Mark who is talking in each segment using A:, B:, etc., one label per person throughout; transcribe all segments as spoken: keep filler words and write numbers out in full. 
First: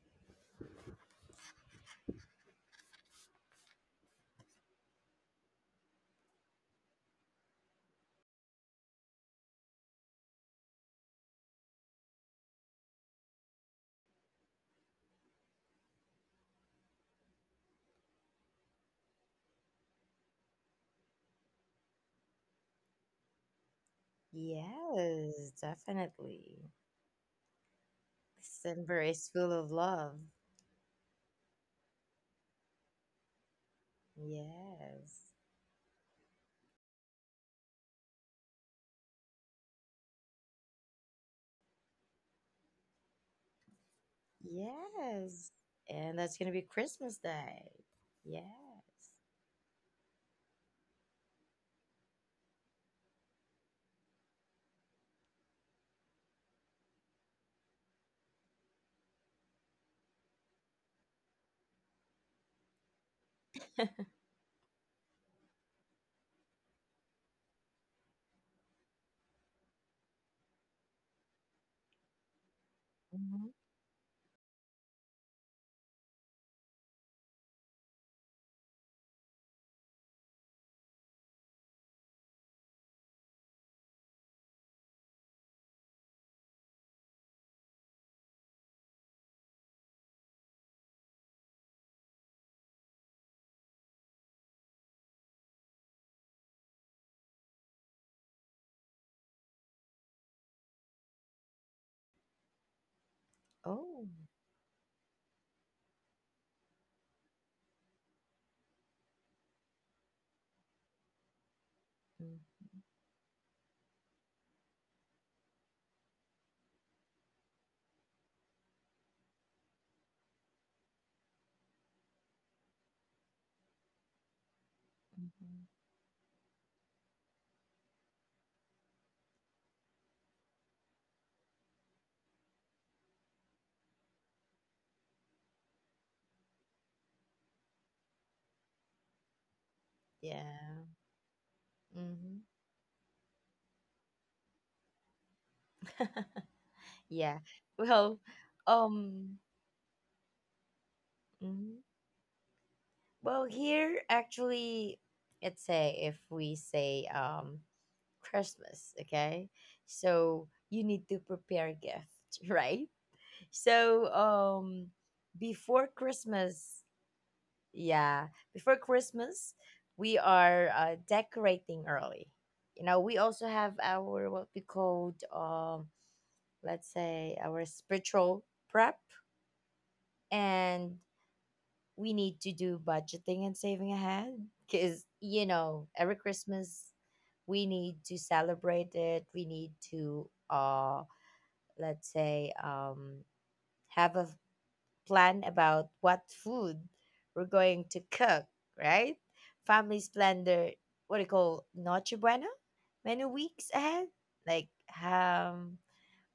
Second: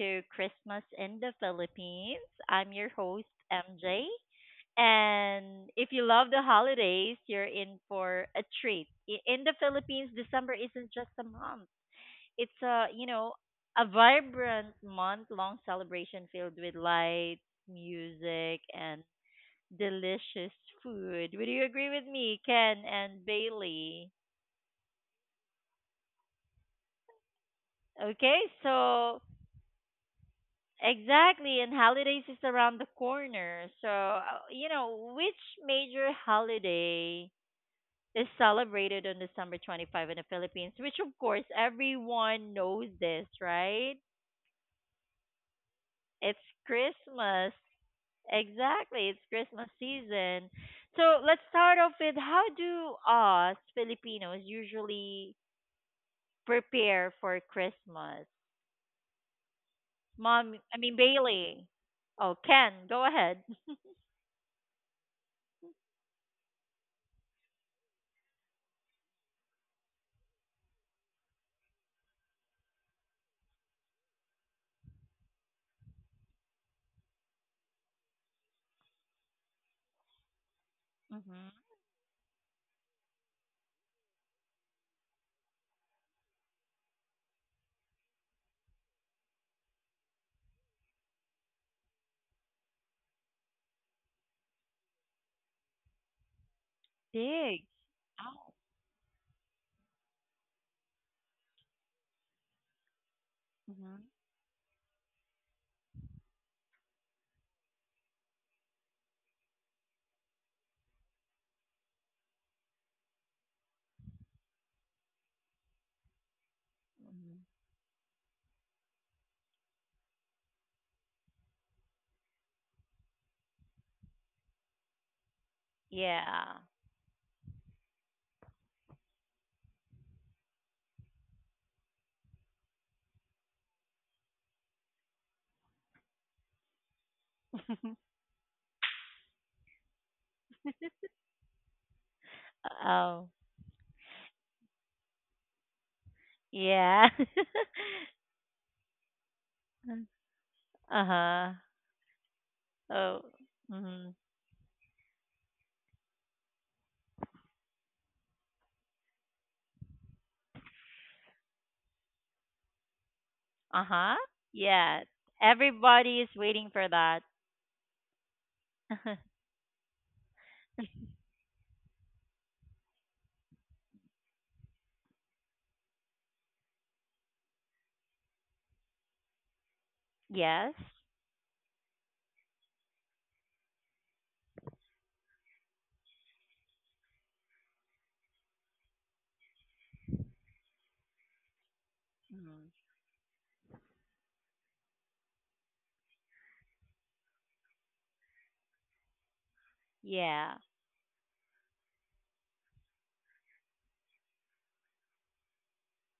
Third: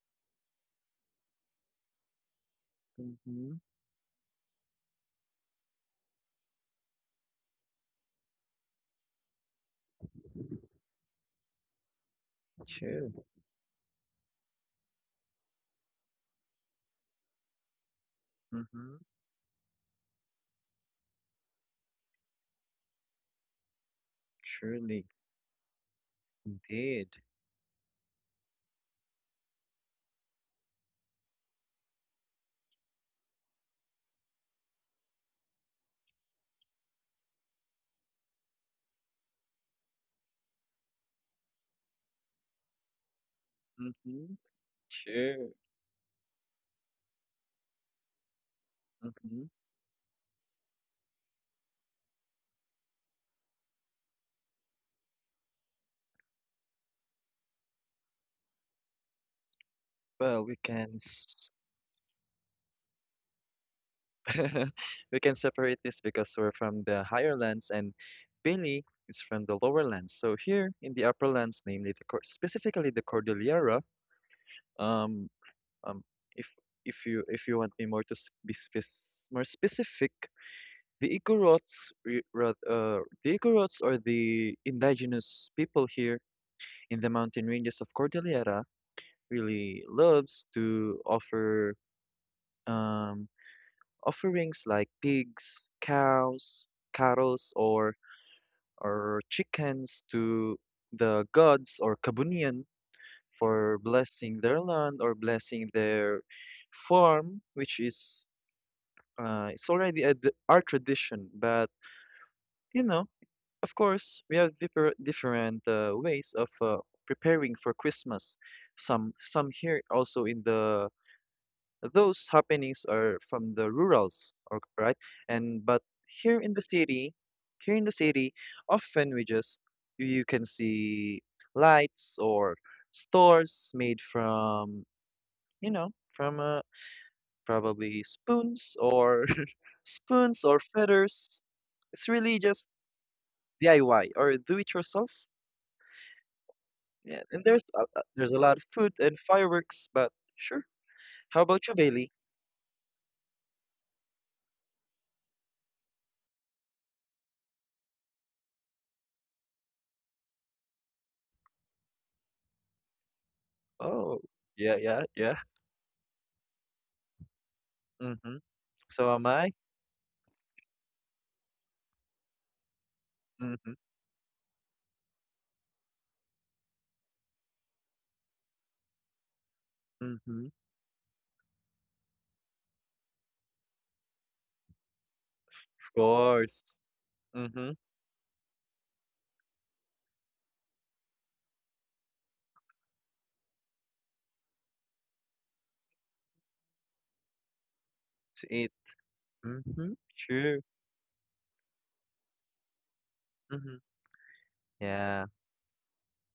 A: to Christmas in the Philippines. I'm your host,
B: Mhm.
A: M J. And if you love the holidays, you're in for a treat. I- In the Philippines, December isn't just a month. It's a, you
B: True.
A: know, a vibrant month-long celebration filled with lights, music,
B: Mhm.
A: and delicious food. Would you agree with me, Ken and Bailey?
B: Truly,
C: Yes, definitely.
B: indeed.
A: Okay,
C: December is
A: so
C: full of love.
A: exactly, and holidays is around the corner. So, uh, you know,
C: Yes.
A: which major holiday is celebrated on December twenty-fifth in the Philippines? Which, of course, everyone knows this, right?
B: Mhm.
C: Yes.
B: True.
C: And that's going to
A: It's
C: be Christmas
A: Christmas.
C: Day. Yeah.
A: Exactly, it's
B: Mhm.
A: Christmas season. So, let's start off with how do us Filipinos usually prepare for Christmas?
B: Well, we
A: Mom,
B: can
A: I mean,
B: s-
A: Bailey. Oh, Ken, go ahead.
B: we can separate this because we're from the higher lands and Billy is from the lower lands. So here in the upper lands, namely the cor specifically the
C: hmm
B: Cordillera. Um, um, if if you if you want me more to s- be spec more specific, the Igorots, re- rath- uh, the Igorots are the indigenous people here in the mountain ranges of Cordillera, really loves to offer um, offerings like pigs, cows, cattle,
A: Big.
B: or
A: Oh.
B: or chickens to the gods or Kabunian for
C: Oh.
A: hmm
B: blessing their land or blessing their farm, which is uh, it's already a, d- our tradition. But you
C: hmm
B: know, of course, we have differ, different uh, ways of uh,
A: hmm
B: preparing for Christmas. Some some here also in the those happenings are from the rurals or right.
C: hmm
B: And but here in the
A: Yeah.
B: city, here in the city often we just, you can see lights or stores made from, you know from uh, probably spoons or
C: Yeah.
B: spoons or feathers. It's really
C: hmm
B: just
A: Oh.
B: DIY or do it yourself. Yeah,
A: Yeah.
C: yeah.
B: and there's a, a-
C: Well,
B: there's a lot of food and
C: um,
B: fireworks, but sure. How about you,
A: Uh-huh.
C: mhm.
B: Bailey?
C: Well,
A: Oh.
C: here
A: hmm
C: actually, let's say if we say um Christmas, okay? So you need to prepare gifts, right? So,
B: oh
A: Uh-huh.
B: yeah
C: um,
B: yeah
A: Yeah.
B: yeah
C: Before
A: Everybody is
C: Christmas,
A: waiting for that.
C: yeah,
B: Mm-hmm.
C: before
B: So am I.
C: Christmas, we are uh, decorating early. You know, we also have
B: Mhm.
C: our what we called, um, let's say, our spiritual prep,
B: Mhm.
A: Yes.
C: and we need to do budgeting and saving ahead because you know
B: Of
C: every
B: course.
C: Christmas we
B: Mhm.
C: need to celebrate it. We need to, uh, let's say,
A: Mhm.
C: um, have a plan about what food we're going to cook,
B: To eat.
C: right?
B: Mhm,
C: Families plan
B: sure.
A: Yeah.
C: their what do you call Noche Buena menu weeks
B: Mhm.
C: ahead, like
B: Yeah.
C: ham,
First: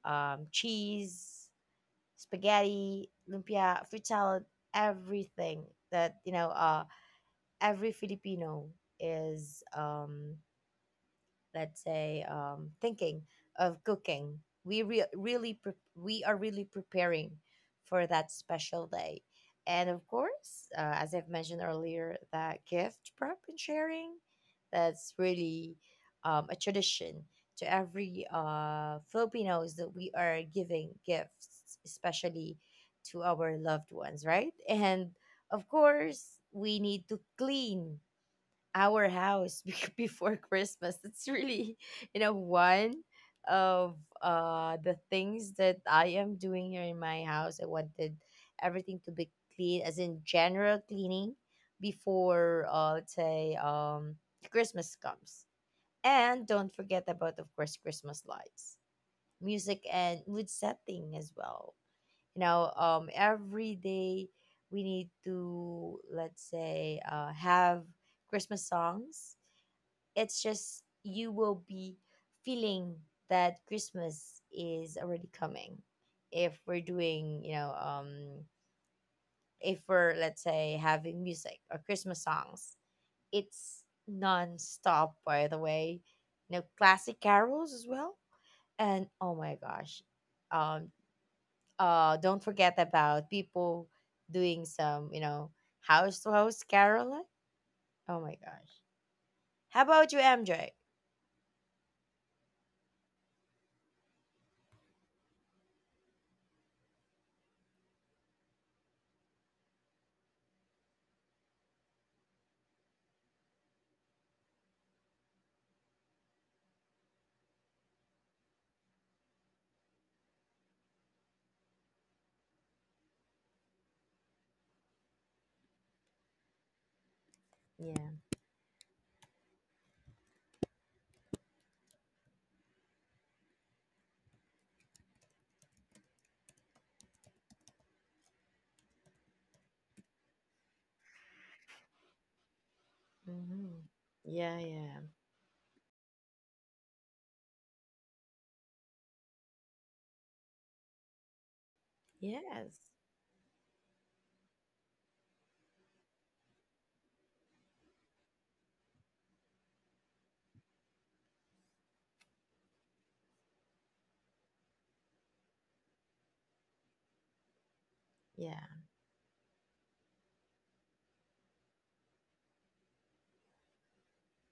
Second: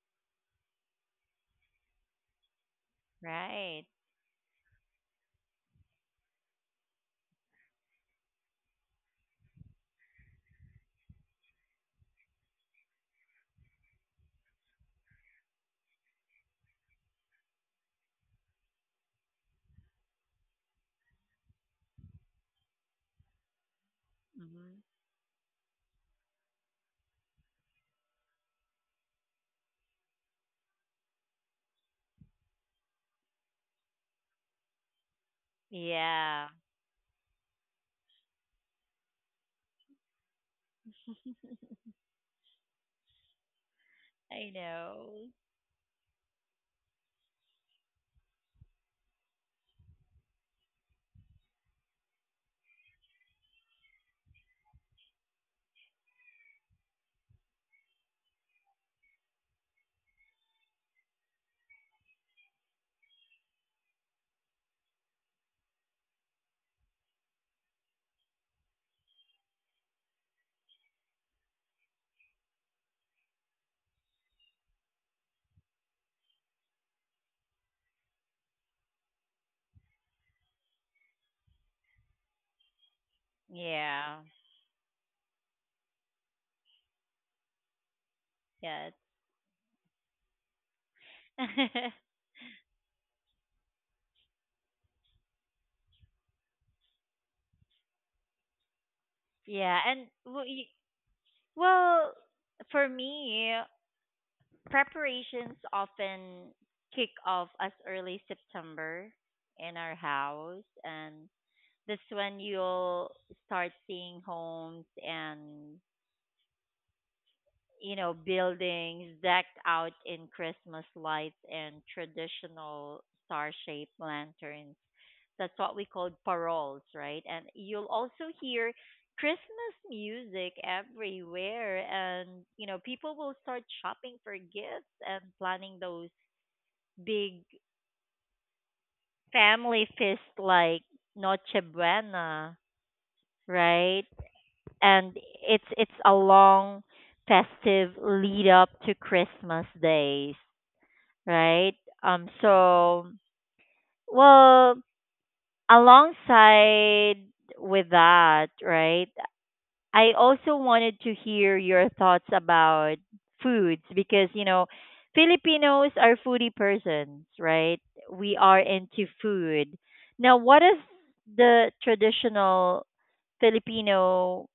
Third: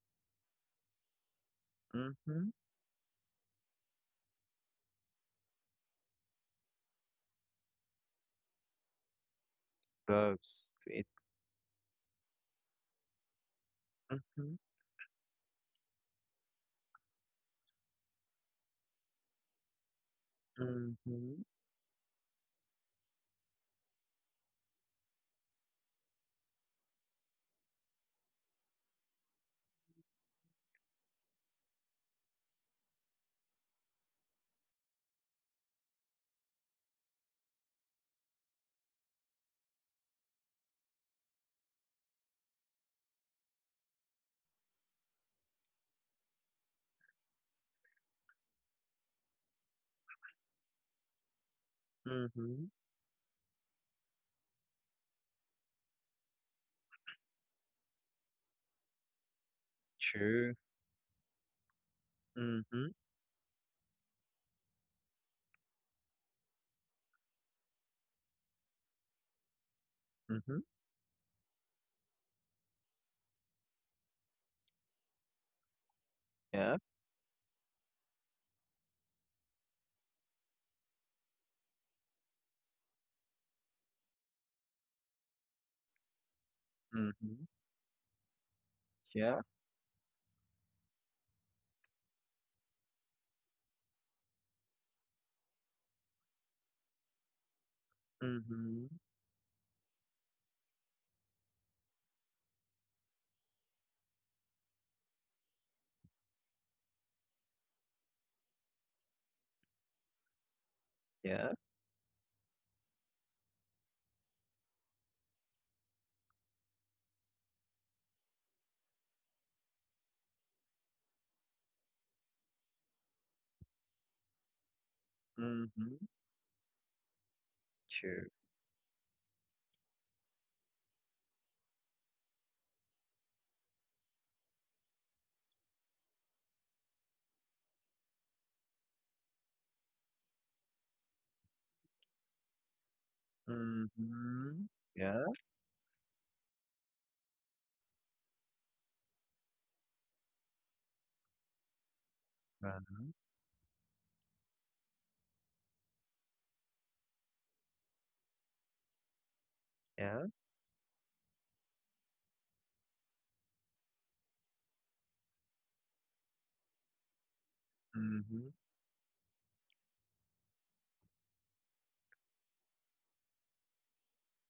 C: um, cheese,
B: Mhm.
C: spaghetti, lumpia,
A: Right.
C: fruit salad, everything that you know. Uh, every Filipino is um
B: Both to eat.
C: let's say um, thinking of cooking
B: Mhm.
C: we re- really pre- we are really preparing for that special day, and of course uh, as I've
B: Mhm.
C: mentioned earlier, that gift prep and sharing,
A: hmm
C: that's really um, a tradition to every uh, Filipinos, that we are giving gifts especially to our loved ones, right? And of course
A: Yeah.
C: we need to clean our house bec- before Christmas. It's really, you know, one of
A: I
C: uh the
A: know.
C: things that I am doing here in my house. I wanted everything to be clean, as in general cleaning before
B: Mhm.
C: uh let's say um Christmas comes. And don't forget about, of course, Christmas lights, music, and mood
B: Sure.
C: setting as well. You know,
B: Mhm.
C: um, every day we need to, let's say, uh have Christmas songs. It's
B: Mhm.
C: just you will be feeling that Christmas is already coming if
B: Yeah.
C: we're doing, you know, um, if we're, let's say, having music or Christmas songs. It's
A: Yeah.
C: non-stop, by the way. You know, classic
B: Mhm.
C: carols as well.
A: Yes.
C: And oh
B: Yeah.
C: my gosh, um, uh, don't forget about people doing some, you know, house to house caroling. Oh my gosh.
B: Mhm.
A: Yeah.
C: How
A: And
C: about you,
A: well, y-
C: M J?
A: well, for me, preparations often kick off as early September in our house, and
B: Yeah.
A: that's when you'll start seeing homes and you know buildings decked out in Christmas lights and traditional star-shaped lanterns. That's what we
B: Mhm.
A: call paroles, right? And you'll
C: Yeah.
A: also
B: Sure.
A: hear Christmas music everywhere, and you know people will start shopping for gifts and planning those big family feast like Noche Buena,
C: Mm-hmm.
A: right?
C: Yeah,
B: Mhm.
C: yeah.
A: And
B: Yeah.
A: it's it's a long festive lead up to Christmas days, right? Um
B: Uh-huh.
C: Yes.
A: so well, alongside with that, right? I
B: Yeah.
A: also wanted to hear your thoughts about foods because, you know, Filipinos are foodie persons, right? We
B: Mhm.
A: are
C: Yeah.
A: into food. Now, what is the traditional Filipino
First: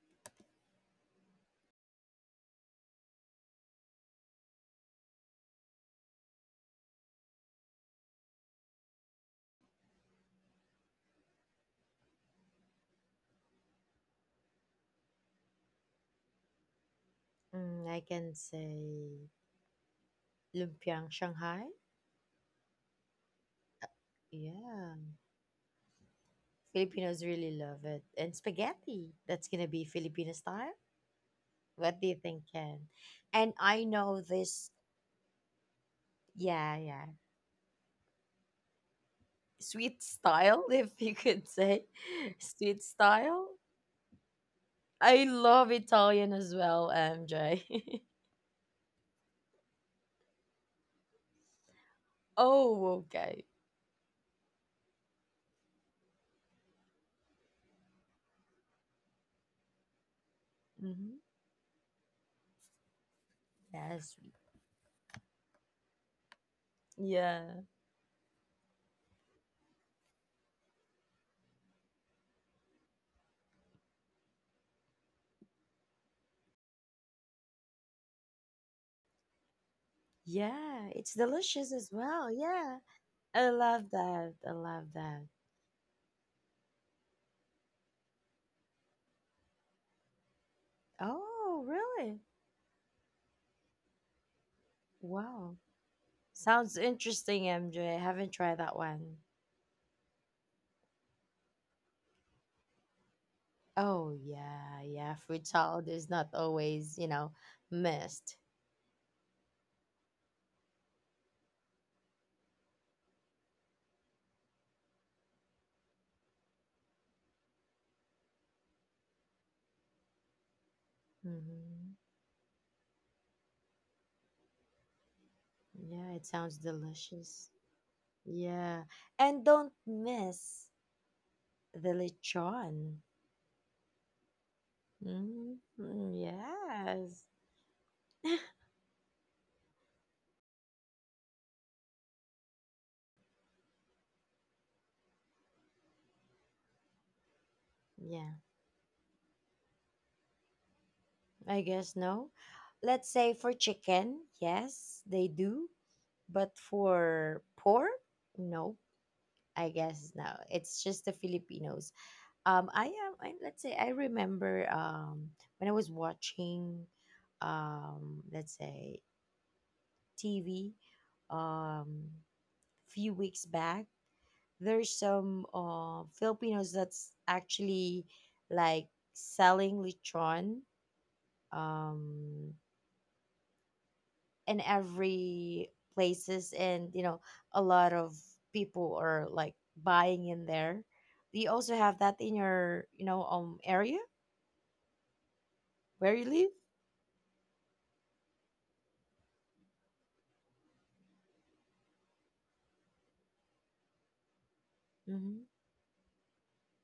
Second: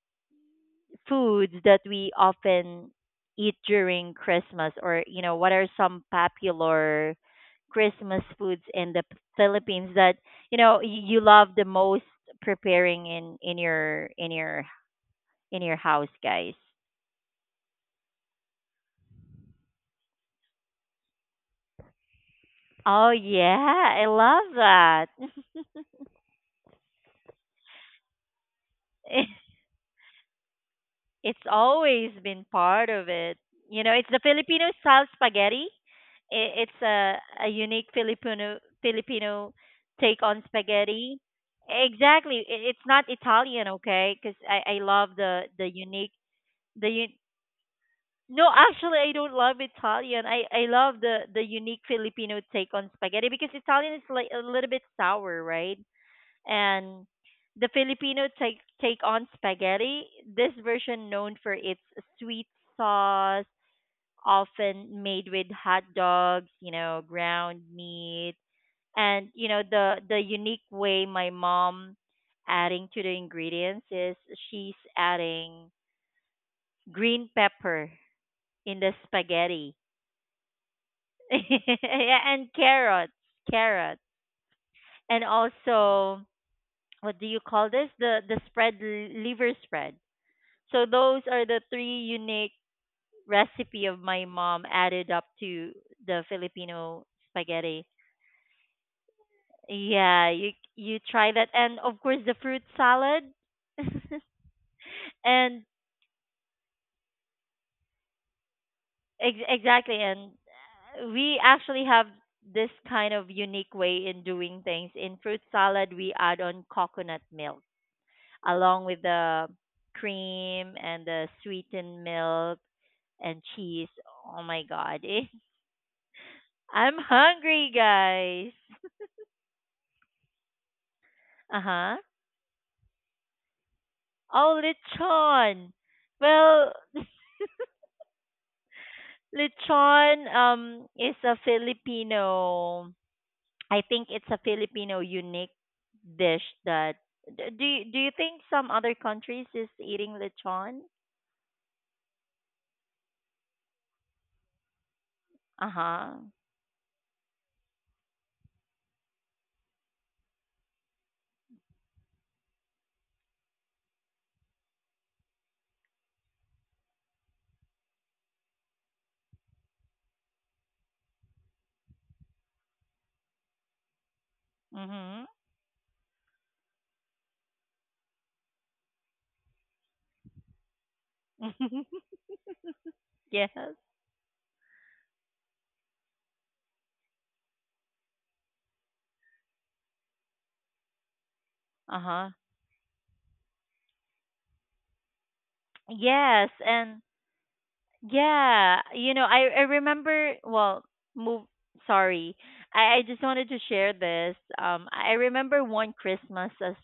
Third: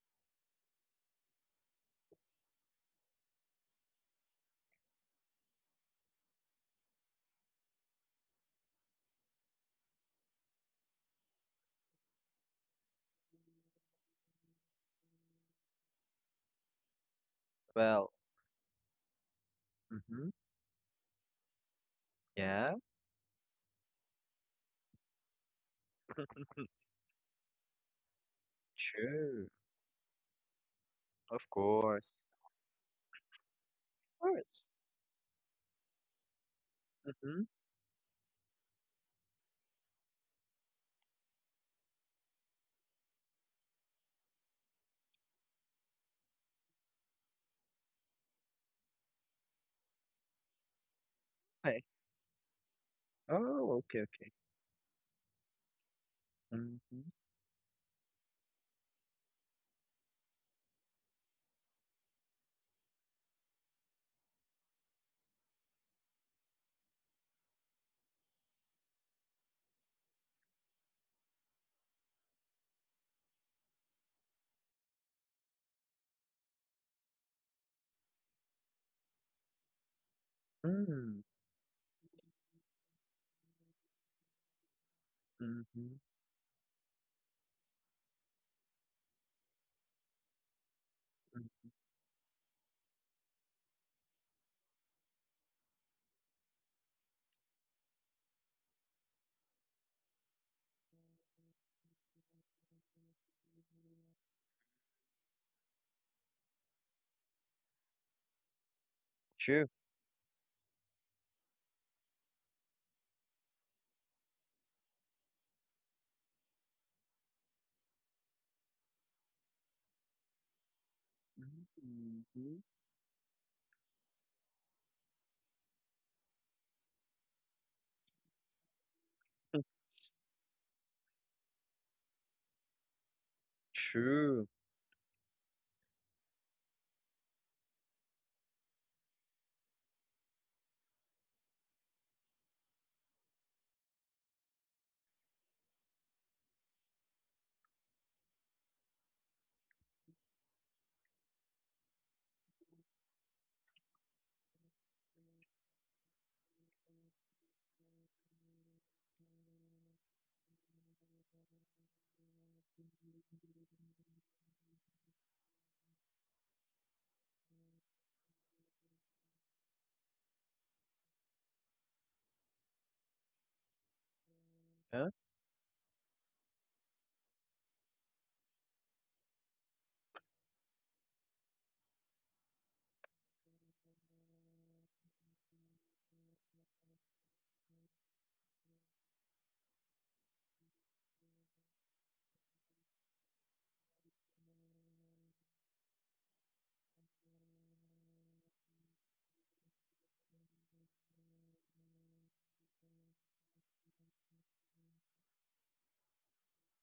A: foods that we often eat during Christmas or, you know, what are some popular Christmas foods in the P- Philippines that, you know, y- you love the most preparing in in your in your in your house, guys?
C: Mm, I
B: Well.
C: can say
B: Mhm.
C: lumpiang Shanghai.
B: Yeah.
A: Oh yeah, I love
C: Yeah.
A: that.
C: Filipinos really love it. And spaghetti.
B: Sure.
C: That's going to be Filipino style.
B: Of
A: It's
C: What do you
B: course.
A: always
C: think,
A: been
C: Ken?
A: part of
C: And
A: it.
C: I
A: You know,
C: know
B: Of
A: it's the
B: course.
C: this.
A: Filipino style spaghetti.
C: Yeah,
A: I-
C: yeah.
A: It's a
B: Mhm.
A: a unique Filipino Filipino
C: Sweet
A: take on
C: style, if you
A: spaghetti.
C: could say.
A: Exactly.
C: Sweet
A: I- It's not
C: style.
A: Italian, okay? Because I I
C: I
A: love the
C: love
A: the unique
C: Italian as well,
A: the u-
C: M J.
A: no actually I don't love Italian. I I love the the
B: Hi.
A: unique Filipino take
C: Oh,
A: on spaghetti
C: okay.
A: because
B: Oh, okay,
A: Italian is
B: okay.
A: like a little bit sour, right? And
B: Mhm.
A: the Filipino take take on spaghetti. This
C: Mm-hmm.
A: version, known for its sweet sauce,
C: Yes.
A: often made with hot dogs, you know,
C: Yeah.
A: ground meat, and you know the the unique way my mom adding to the ingredients is she's adding green pepper in the spaghetti.
C: Yeah, it's
B: Mm.
C: delicious as
A: Yeah,
C: well.
A: and
C: Yeah.
A: carrots,
C: I love
A: carrots,
C: that. I love
A: and
C: that.
B: Mhm.
A: also what do you call this? The the spread liver spread. So those are
B: Mm.
A: the
C: Oh,
A: three
C: really?
A: unique recipe of my mom added up
C: Wow.
A: to the
C: Sounds
A: Filipino
C: interesting,
A: spaghetti.
C: M J. Haven't tried that one.
A: Yeah, you you try that, and of course the fruit salad,
C: Oh, yeah. Yeah. Fruit
A: and
C: salad is not always, you know, missed.
A: ex-
B: True.
A: exactly, and uh, we actually have this kind of unique way in doing things. In fruit salad, we add on coconut milk along with the cream and the
C: hmm
A: sweetened milk
B: Mhm.
A: and cheese. Oh my god, it
C: Yeah, it sounds
A: I'm
C: delicious.
A: hungry, guys.
C: Yeah. And don't miss
A: Uh
C: the
A: huh.
C: lechon.
B: True.
A: Oh, lechon.
C: Mm-hmm.
A: Well,
C: Yes.
A: lechon um is a Filipino. I think it's a Filipino unique dish that. d- Do you, do you
C: Yeah.
A: think some other countries is eating lechon?
C: I guess no. Let's say for chicken, yes, they
A: Uh
C: do.
A: huh.
C: But for pork, no. I guess no. It's just the Filipinos. Um, I am. I, let's say, I remember um when I was watching, um, let's say, T V, um, few weeks back. There's
B: Huh?
A: Mhm.
C: some uh Filipinos that's actually like selling lechon. Um,
A: Yes.
C: in every places, and you know, a lot of people are like buying in there. Do you also have
A: Uh
C: that
A: huh.
C: in your, you know, um area where you
A: Yes,
C: live?
A: and yeah, you know, I I remember. Well, move. Sorry, I I just wanted to share this. Um, I
C: Mm-hmm.
A: remember one Christmas as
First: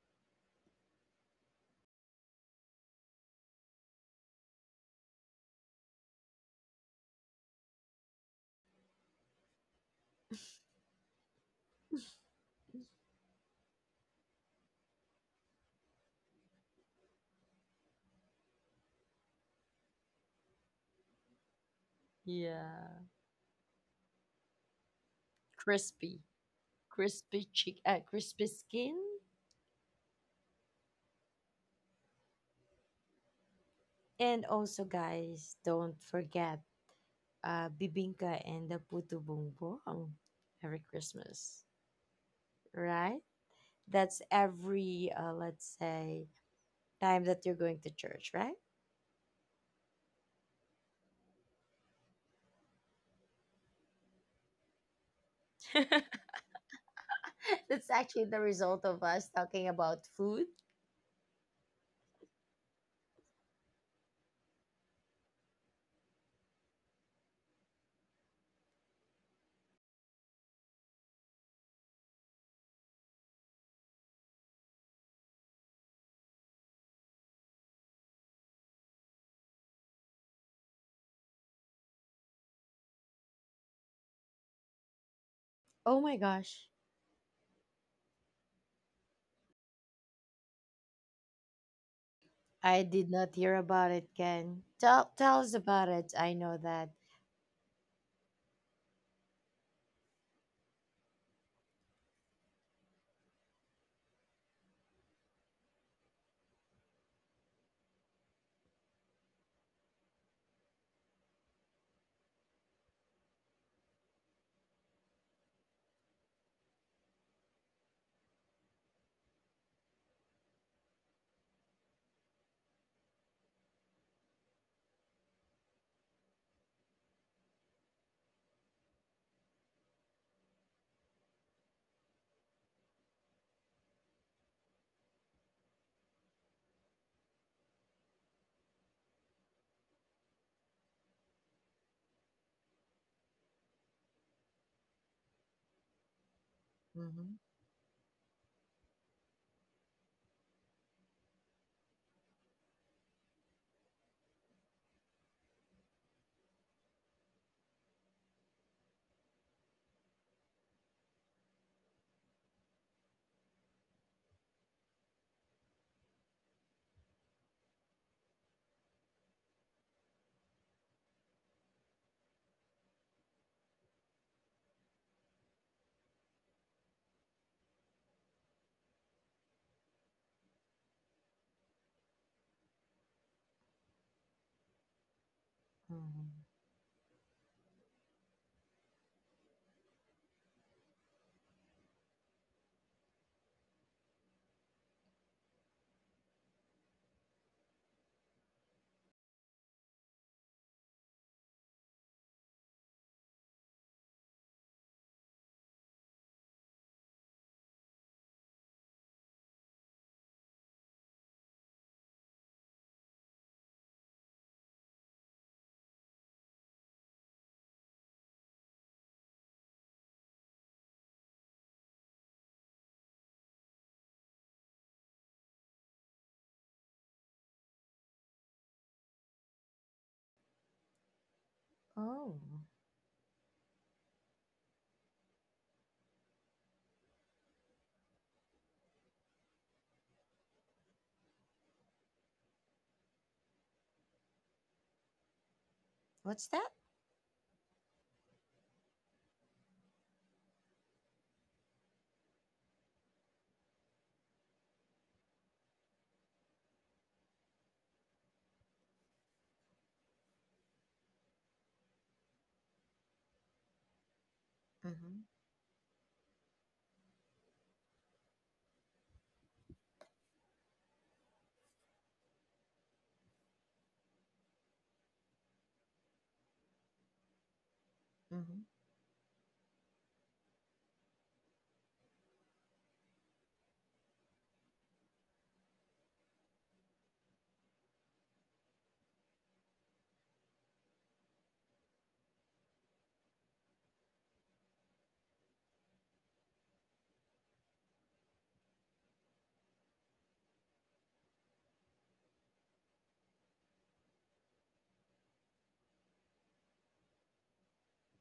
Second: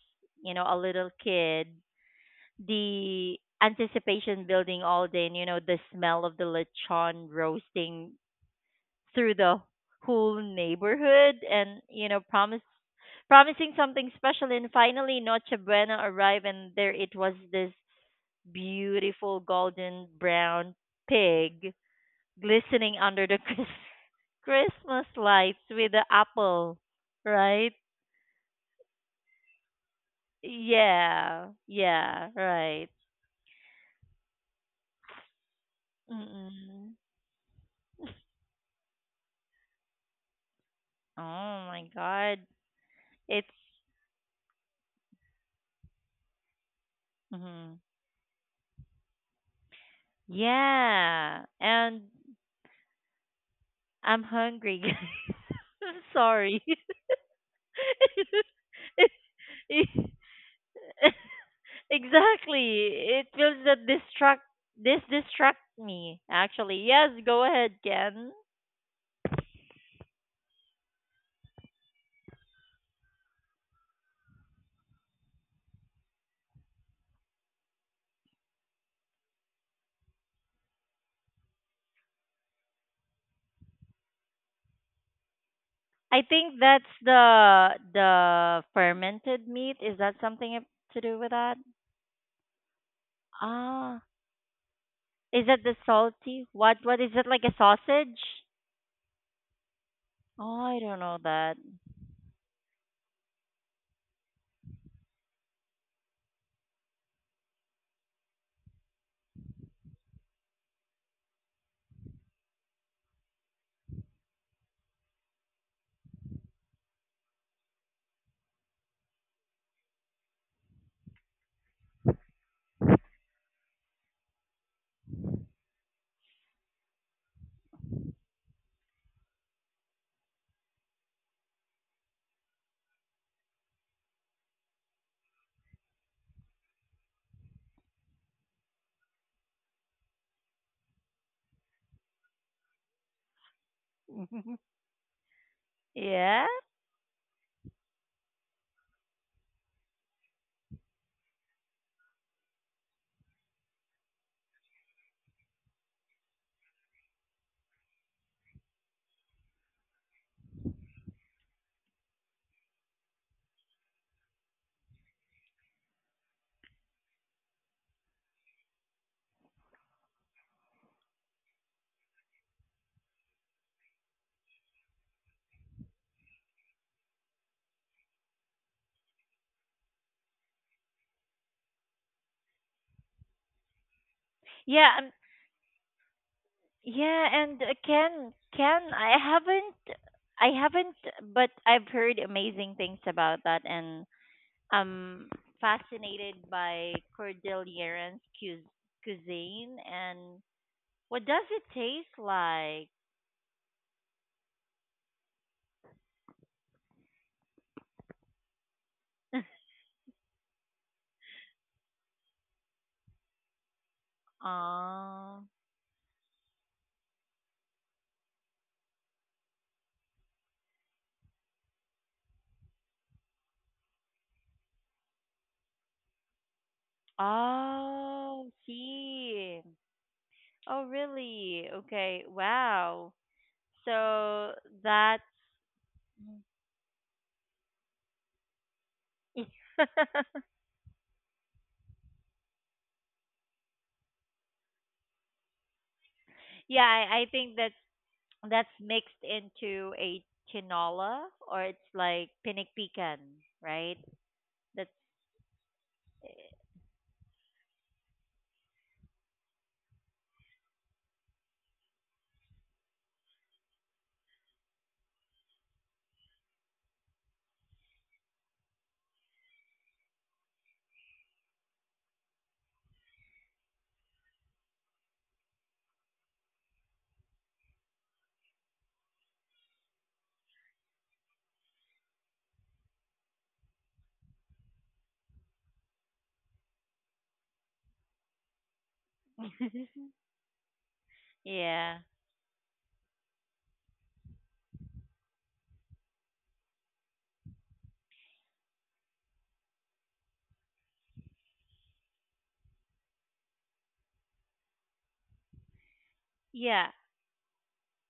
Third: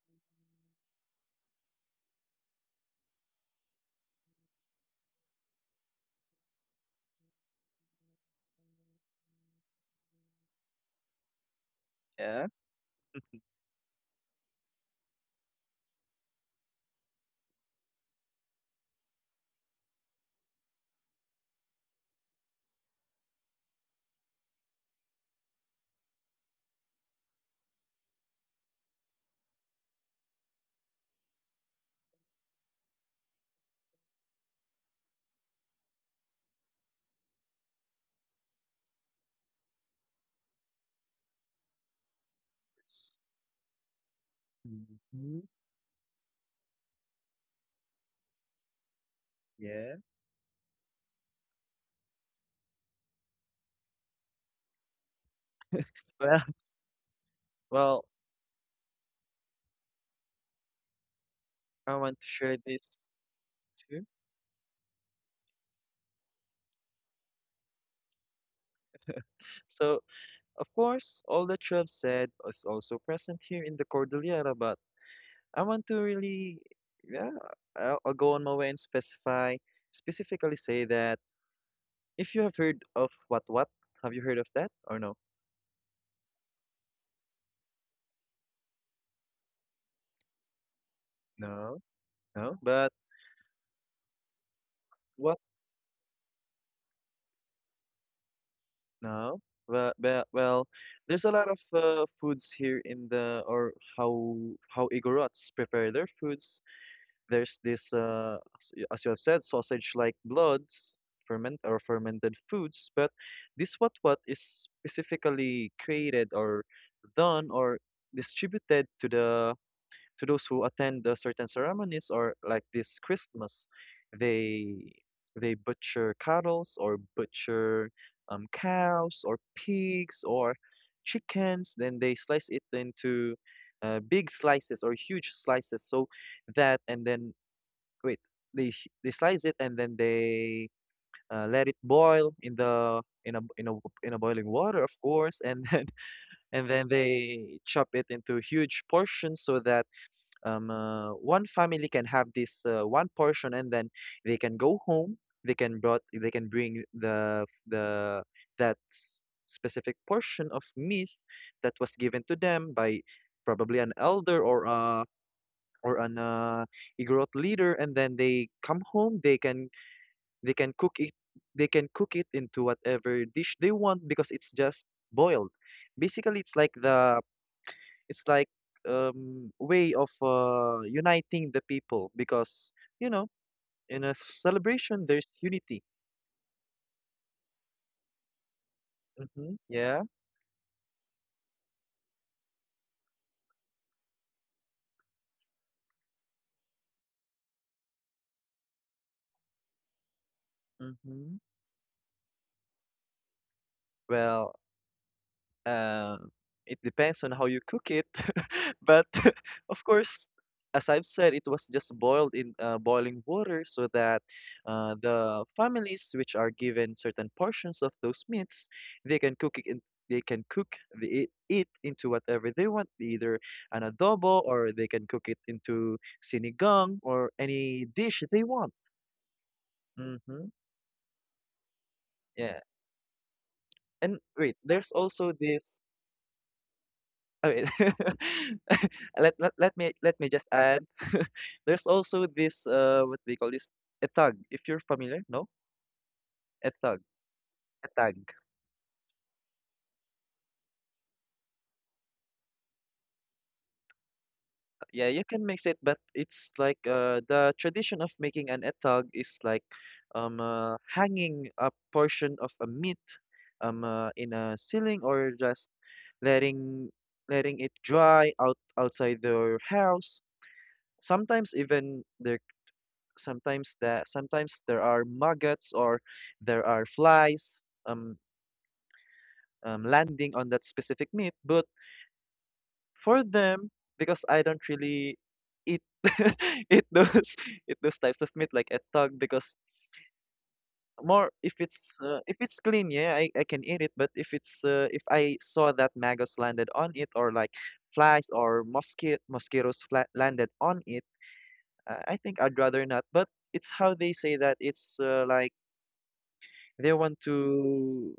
A: you know a little kid, the anticipation building all day, and you know the smell of the lechon roasting through the whole neighborhood, and you know
B: Yeah.
A: promise promising something special, and finally Noche Buena arrived, and there it was this beautiful golden brown pig
C: Yeah.
A: glistening under the Chris- Christmas lights with the
C: Crispy.
A: apple,
C: Crispy chick
A: right?
C: uh, Crispy skin.
A: Yeah, yeah, right.
C: And also, guys, don't forget
A: Mm-mm.
C: uh bibingka and the putu bumbong. Every
A: Oh
C: Christmas.
A: my God,
B: S-
C: Right,
A: it's
C: that's every uh
B: Mhm.
C: let's say time that you're going to
A: mhm.
C: church, right?
B: Yeah.
A: Yeah, and I'm hungry, guys. I'm
B: Well,
A: sorry.
C: That's
B: well,
C: actually the result of us talking about food.
B: I want to share this
A: Exactly, it feels that
B: too.
A: distract this distract me. Actually, yes, go ahead, Ken.
B: So, of course, all that you have said is also present here in the Cordillera, but I want to really, yeah, I'll, I'll go on my way and specify, specifically say that, if you have heard of what what, have you heard of that or no?
C: Oh my
A: I think
C: gosh.
A: that's the the fermented meat. Is that something to do with that?
B: No, no.
C: I
B: But
C: did not hear about
A: Ah,
C: it, Ken. Tell,
B: what?
C: tell
A: is
C: us
A: that the
C: about it. I
A: salty?
C: know
A: What
C: that.
A: what is it like a sausage?
B: No, well, well,
A: Oh,
B: well,
A: I don't know
B: there's a lot of
A: that.
B: uh, foods here in the or how how Igorots prepare their foods. There's this, uh, as y- as you have said, sausage-like bloods, ferment or fermented foods. But this, what what is specifically created or done or distributed to the, to those who attend the certain ceremonies, or like this Christmas, they they butcher cattles or butcher um, cows or pigs or chickens. Then they slice it into uh, big slices or huge slices. So that, and then wait, they sh- they slice it and then they uh, let it boil in the in a in a in a boiling water, of course. And then
A: Yeah,
B: and then
C: hmm
B: they chop it into huge portions so that um, uh, one family can have this uh, one portion, and then they can go home, they can brought they can bring the the that s- specific portion of meat that was given to them by probably an elder, or uh or an uh, Igorot leader, and then they come home, they can they can cook it they can cook it into whatever dish they want, because it's just boiled. Basically, it's like the, it's like um way of uh, uniting the people, because you know, in a
A: yeah,
B: celebration
A: um,
B: there's unity.
C: hmm
A: yeah. And uh, Ken, Ken, I
B: Hmm. Yeah.
A: haven't, I haven't, but I've heard amazing things about that, and I'm fascinated by Cordilleran's cuis- cuisine and
B: Mm-hmm.
A: what does it taste like?
B: Well, Um, it depends on how you cook it, but of course, as I've said, it was just boiled in uh, boiling water, so that uh, the
A: Oh,
B: families which are given certain portions of those meats, they can cook it. In, they can cook the, it into whatever they want, either an adobo, or they can cook it into sinigang or any dish they
A: oh,
B: want.
A: he.
B: Hmm.
A: Oh, really? Okay.
C: Oh,
B: Yeah.
A: Wow.
B: And wait,
A: So
B: there's also
A: that's
B: this. I mean, let, let let me let me just add. There's also this, uh what they call this, etag. If you're familiar, no?
C: what's that?
A: yeah.
B: Etag.
A: I, I think that's
B: Etag.
A: that's mixed into a tinola, or it's like pinik pican, right? That's
B: Yeah, you can mix it, but it's like uh the tradition of making an etag is like um uh, hanging a portion of a meat um uh, in a ceiling,
C: Mm-hmm.
B: or just letting letting it dry out outside their house. Sometimes even there sometimes that sometimes there are maggots, or there are flies um,
C: Mm-hmm.
B: um landing on that specific meat, but for them, because I don't really eat eat those eat those types of meat like a dog, because more if it's
A: yeah,
B: uh, if it's clean, yeah, I, I can eat it. But if it's uh, if I saw that maggots landed on it, or like flies or mosquito mosquitoes fla- landed on it, uh, I think I'd rather not. But it's how they say that it's uh, like they
A: yeah.
B: want to,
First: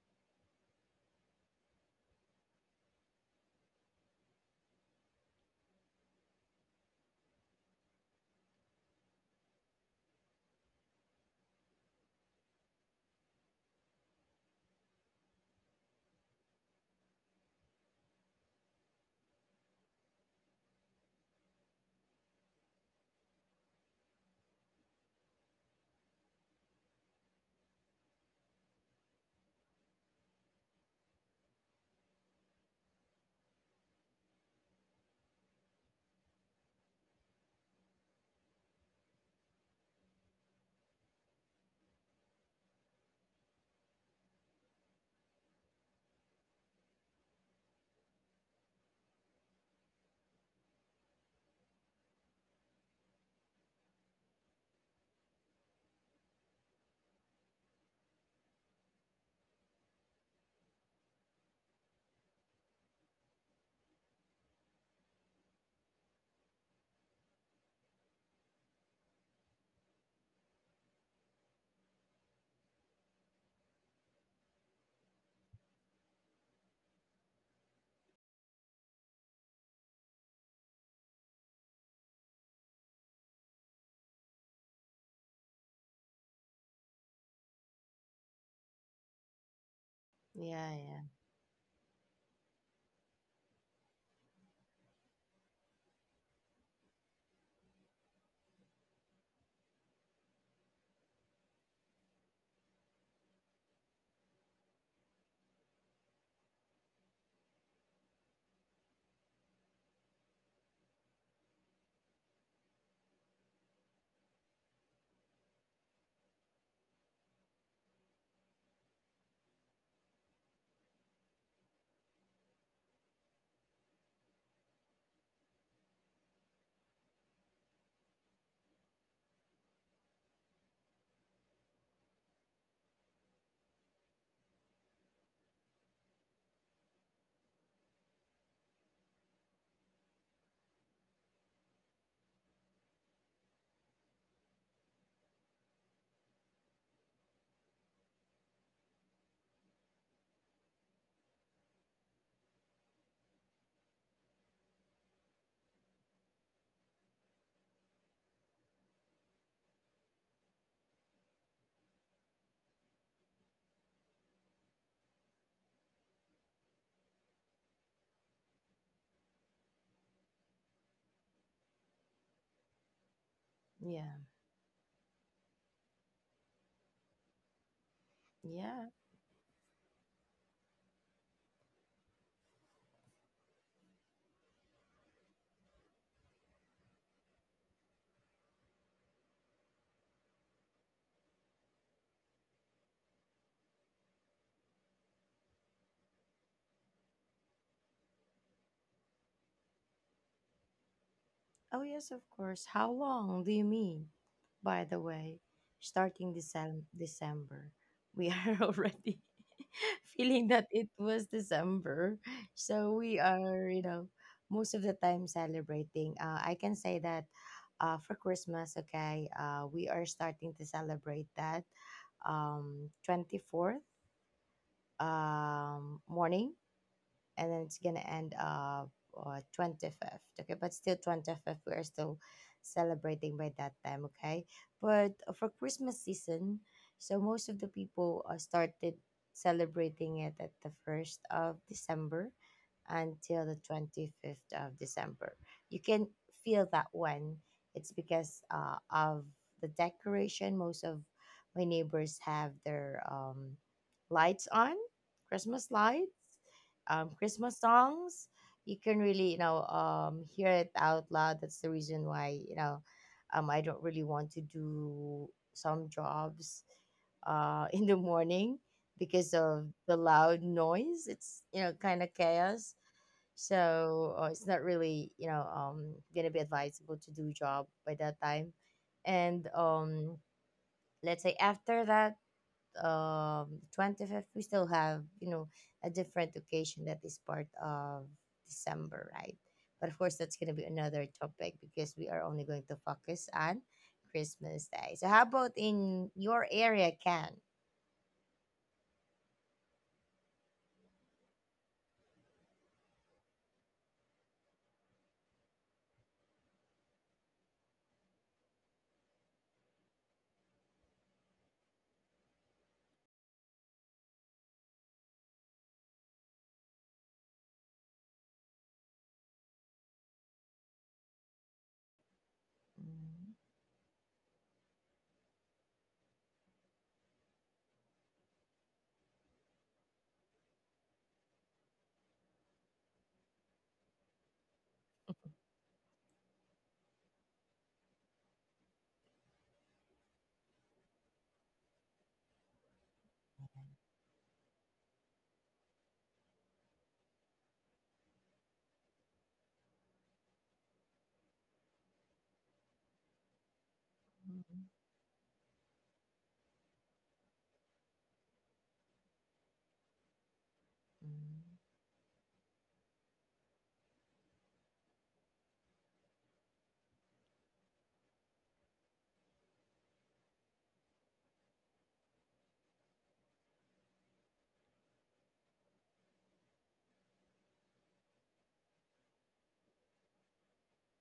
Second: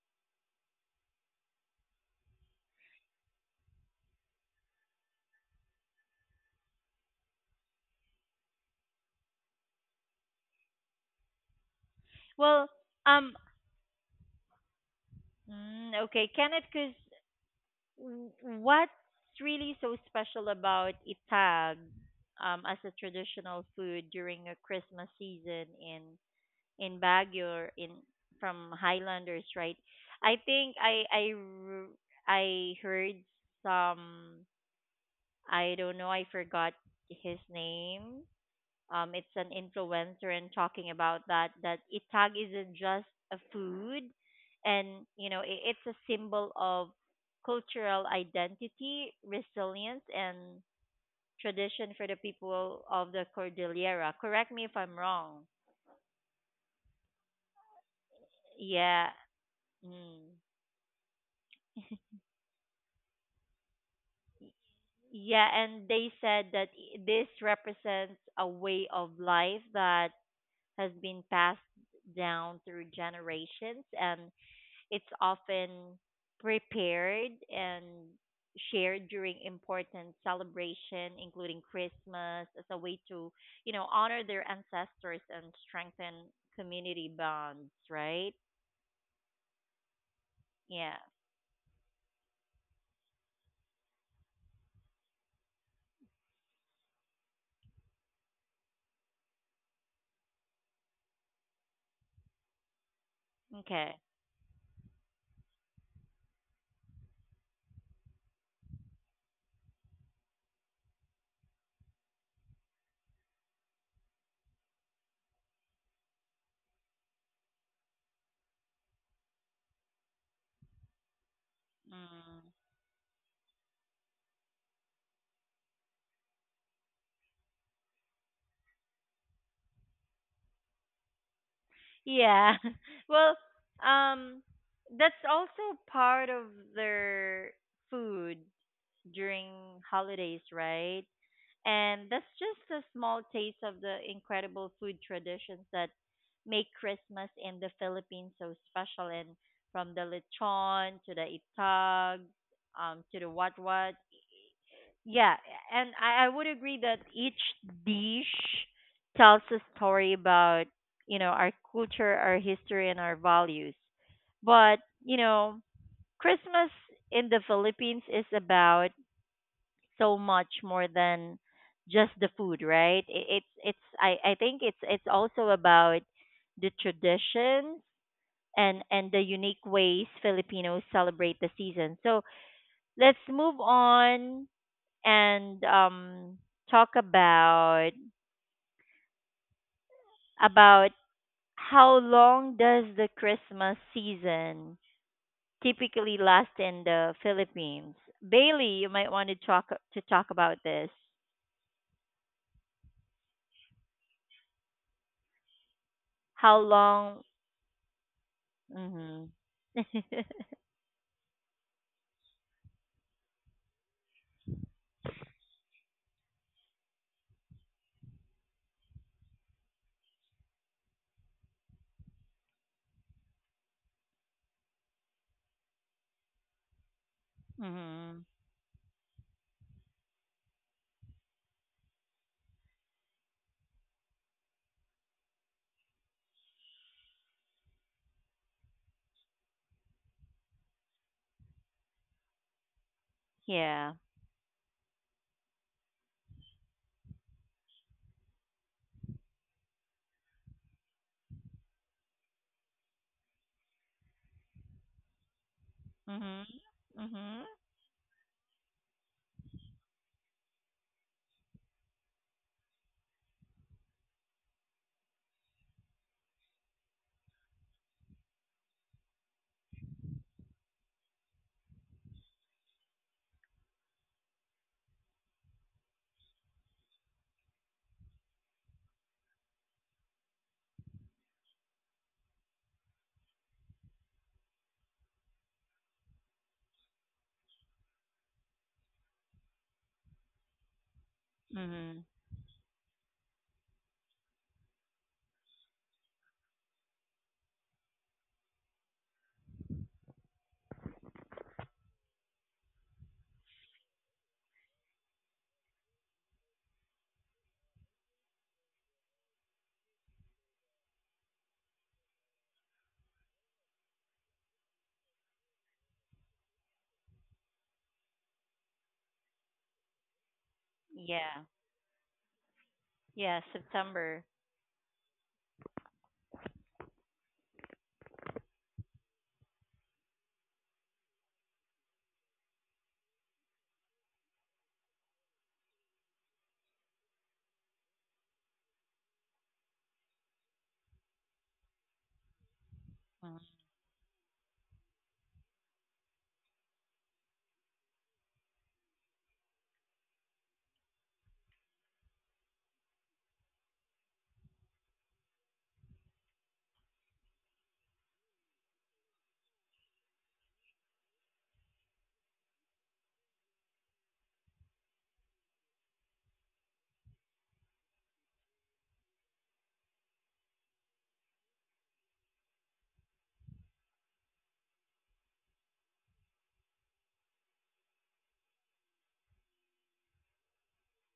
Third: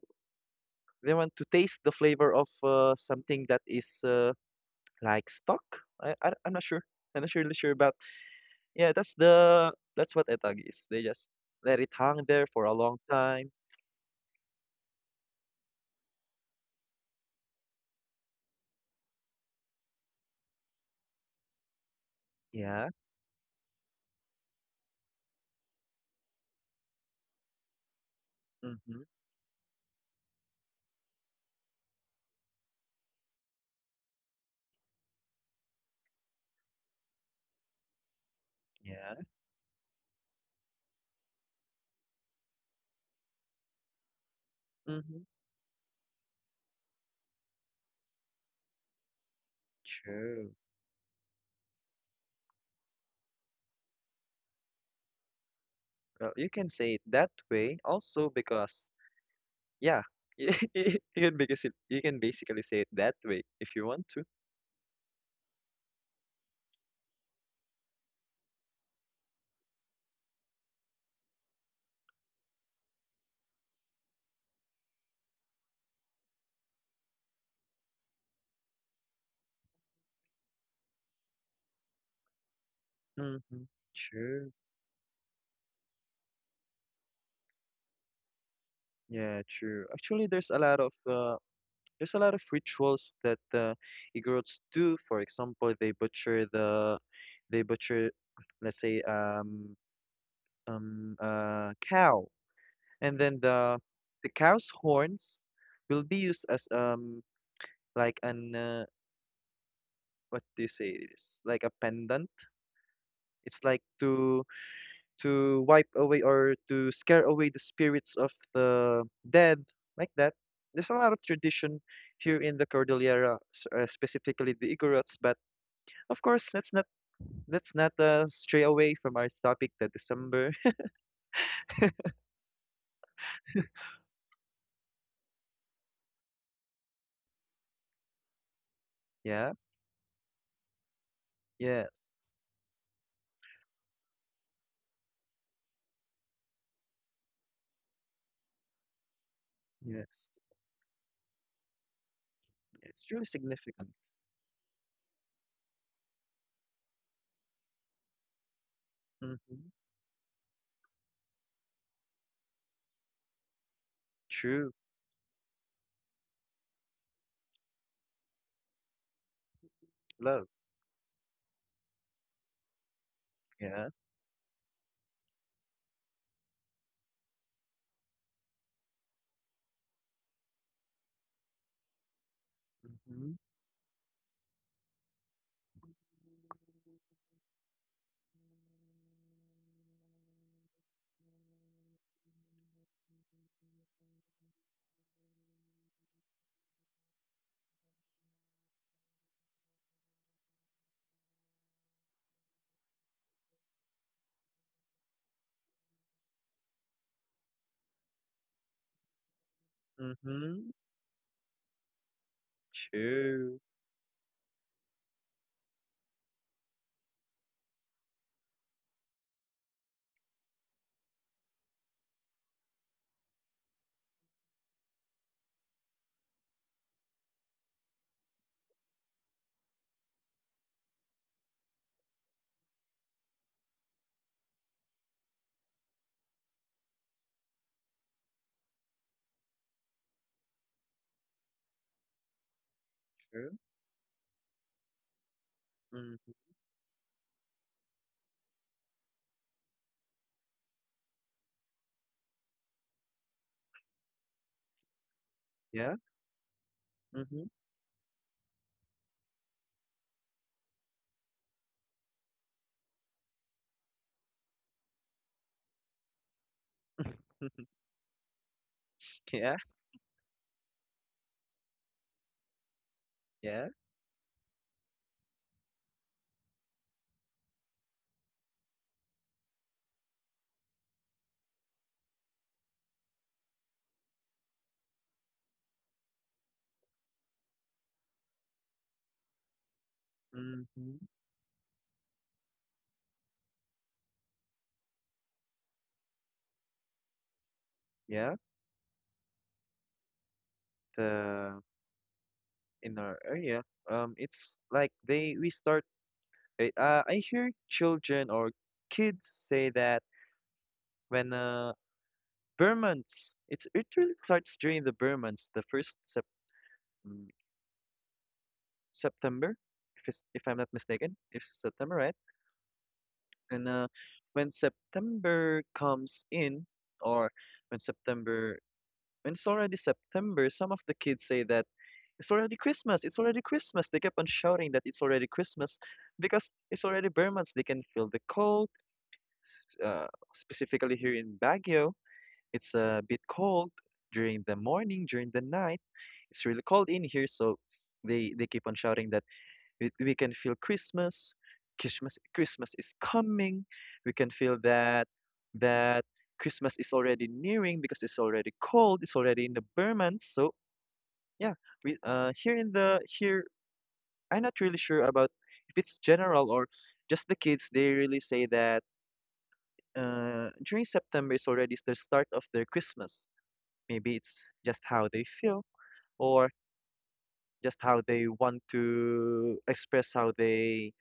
B: they want to taste the flavor of uh, something that is uh, like stock. I, I I'm not sure. I'm not really sure. But yeah, that's the, that's what etag is. They just let it hang there for
A: Well,
B: a long
A: um,
B: time.
A: mm, okay, Kenneth, because w- what's really so special about itag um, as
B: Yeah.
A: a traditional food during a Christmas season in in Baguio or in from
B: Mm-hmm.
A: Highlanders, right? I think I I r- I heard some I don't know I forgot his name um,
B: Yeah.
A: it's an influencer and talking about that that itag isn't just a food, and
B: Mm-hmm.
A: you know I it's a symbol of cultural identity, resilience, and
B: True.
A: tradition for the people of the Cordillera. Correct me if I'm wrong.
B: Well, you can say it that way also because,
A: Yeah.
B: yeah,
A: Mm.
B: you can, because it, you can basically say it that way if you want to.
A: Yeah, and they said that i- this represents a way of life that has been passed down through generations, and it's often prepared and shared during important celebration, including Christmas, as a way to, you
B: Mm-hmm.
A: know, honor their
B: True.
A: ancestors and strengthen community bonds, right?
B: Yeah, true. Actually, there's a
C: Yeah,
B: lot
A: Yeah.
B: of
C: yeah,
B: uh, there's a lot of rituals that the Igorots do. For example, they butcher the, they butcher, let's say, um, um, uh, cow, and then the,
A: Okay.
B: the cow's horns will be used as um, like an uh, what do you say? This like a pendant. It's like to to wipe away or to scare away the spirits of the dead, like that. There's a lot of tradition
A: Mm.
B: here in the Cordillera, s- uh, specifically the Igorots. But of course, let's not, let's not uh, stray away from our topic, the December.
A: Yeah. Well, um, that's also part of their food
B: Yeah.
A: during holidays, right?
B: Yes.
A: And that's just a small taste of the incredible food traditions that make Christmas in the Philippines so special. And from the
B: Yes.
A: lechon to the itag, um, to
B: It's
A: the
B: really
A: what what.
B: significant.
A: Yeah, and I, I would agree that each dish tells a
B: Hmm.
A: story about, you know, our culture, our history, and our values. But,
B: True
A: you know, Christmas in the Philippines is about so
B: love.
A: much more than just the food, right? It, it's it's
B: Yeah.
A: I
C: yeah,
A: I think it's it's also about the traditions and
C: yeah.
A: and the unique ways Filipinos celebrate the season. So let's
B: Hmm.
A: move on and um talk about about how long does the Christmas season typically last in the Philippines? Bailey, you might want to talk to talk about this.
C: Oh, yes, of course. How long do you mean? By the way, starting
A: How
C: Decem-
A: long
C: December, we are
A: mhm.
C: already feeling that
B: Hmm.
C: it was December. So we
B: True.
C: are, you know, most of the time celebrating. Uh, I can say that, uh, for Christmas, okay, uh, we are starting to celebrate that, um, twenty-fourth, um, morning, and then it's gonna
A: Mhm.
C: end up, uh, twenty-fifth. Okay, but still twenty-fifth we are still celebrating by that time, okay? But for Christmas season, so most of the people uh, started celebrating it at the first of December until
B: True.
C: the
A: Yeah.
C: twenty-fifth of December. You can
B: Hmm.
C: feel that one. It's because uh, of the decoration. Most of my neighbors have their, um, lights on, Christmas
B: Yeah.
C: lights,
A: Mhm.
C: um,
A: Mhm.
B: Hmm.
C: Christmas songs, you can really, you know, um, hear it out loud. That's the reason why, you know, um, I don't really want to do some jobs uh, in the morning because
B: Yeah.
C: of the loud noise. It's, you know, kind of chaos.
B: Yeah.
C: So uh, it's not really, you know, um, gonna be advisable to do job by that time. And um, let's say after that, um twenty-fifth, we still have, you know, a different occasion that is part of December, right? But of course that's going to be
B: Hmm.
C: another topic,
A: Mhm.
C: because we are only going to focus on Christmas Day. So how about in your area, can
B: Yeah. The, in our area, um, it's like they we start. I- Uh, I hear children or kids say that when uh bare months. It's it really starts during the bare months, the first sep, mm, September, if it's, if I'm not mistaken,
A: Yeah.
B: it's September, right?
A: Yeah,
C: mm
B: And uh,
A: September.
B: when September comes in, or when September, when it's already September, some of the kids say that it's already Christmas. It's already Christmas. They kept on shouting that it's already Christmas because it's already bare months. They can feel the cold. s- Uh, Specifically here in Baguio, it's a bit
A: Mhm.
B: cold during the morning, during the night. It's really cold in here, so they they keep on shouting that we, we can feel Christmas, christmas christmas is coming. We can feel
C: Mhm.
B: that, that Christmas is already nearing because it's already cold. It's already in the bare. So yeah,
C: Mm.
B: we uh here in the here I'm not really sure about if it's general or just the kids. They really say that uh during September is already the start of their Christmas. Maybe it's just how they feel, or just how they want to express how they,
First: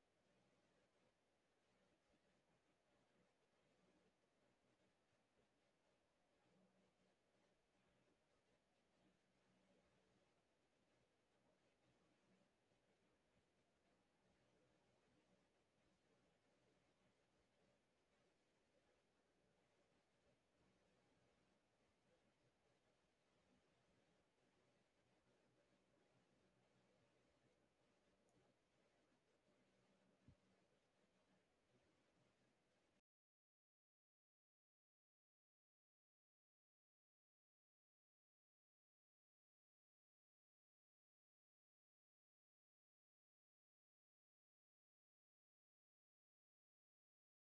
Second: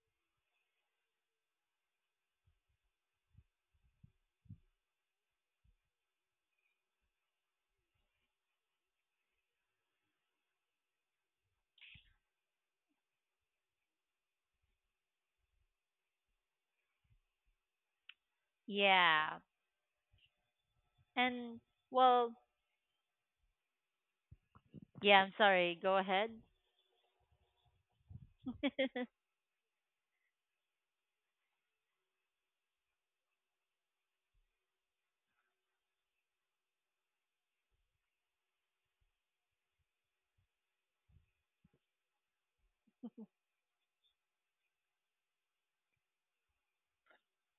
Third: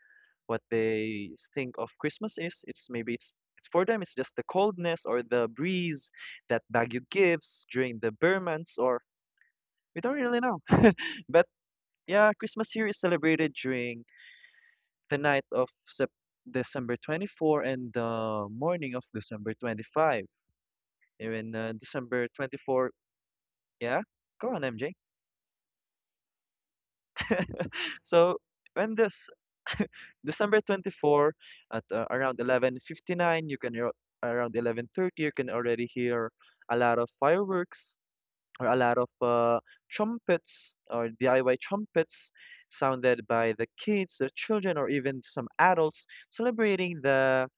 B: what they think of Christmas is. It's maybe it's it's for them. It's just the coldness or the breeze that Baguio gives during the Burr months, or we don't really know. But yeah, Christmas here is celebrated during the night of Sep- December twenty-fourth, and the morning of
A: Yeah.
B: December twenty-fifth. Even
A: And
B: uh, December
A: well,
B: 24, yeah. Go on, M J.
A: yeah, I'm sorry. Go ahead.
B: So when this December twenty-fourth, at uh, around eleven fifty-nine, you can hear, around eleven thirty you can already hear a lot of fireworks, or a lot of uh, trumpets or D I Y trumpets sounded by the kids, the children, or even some adults celebrating the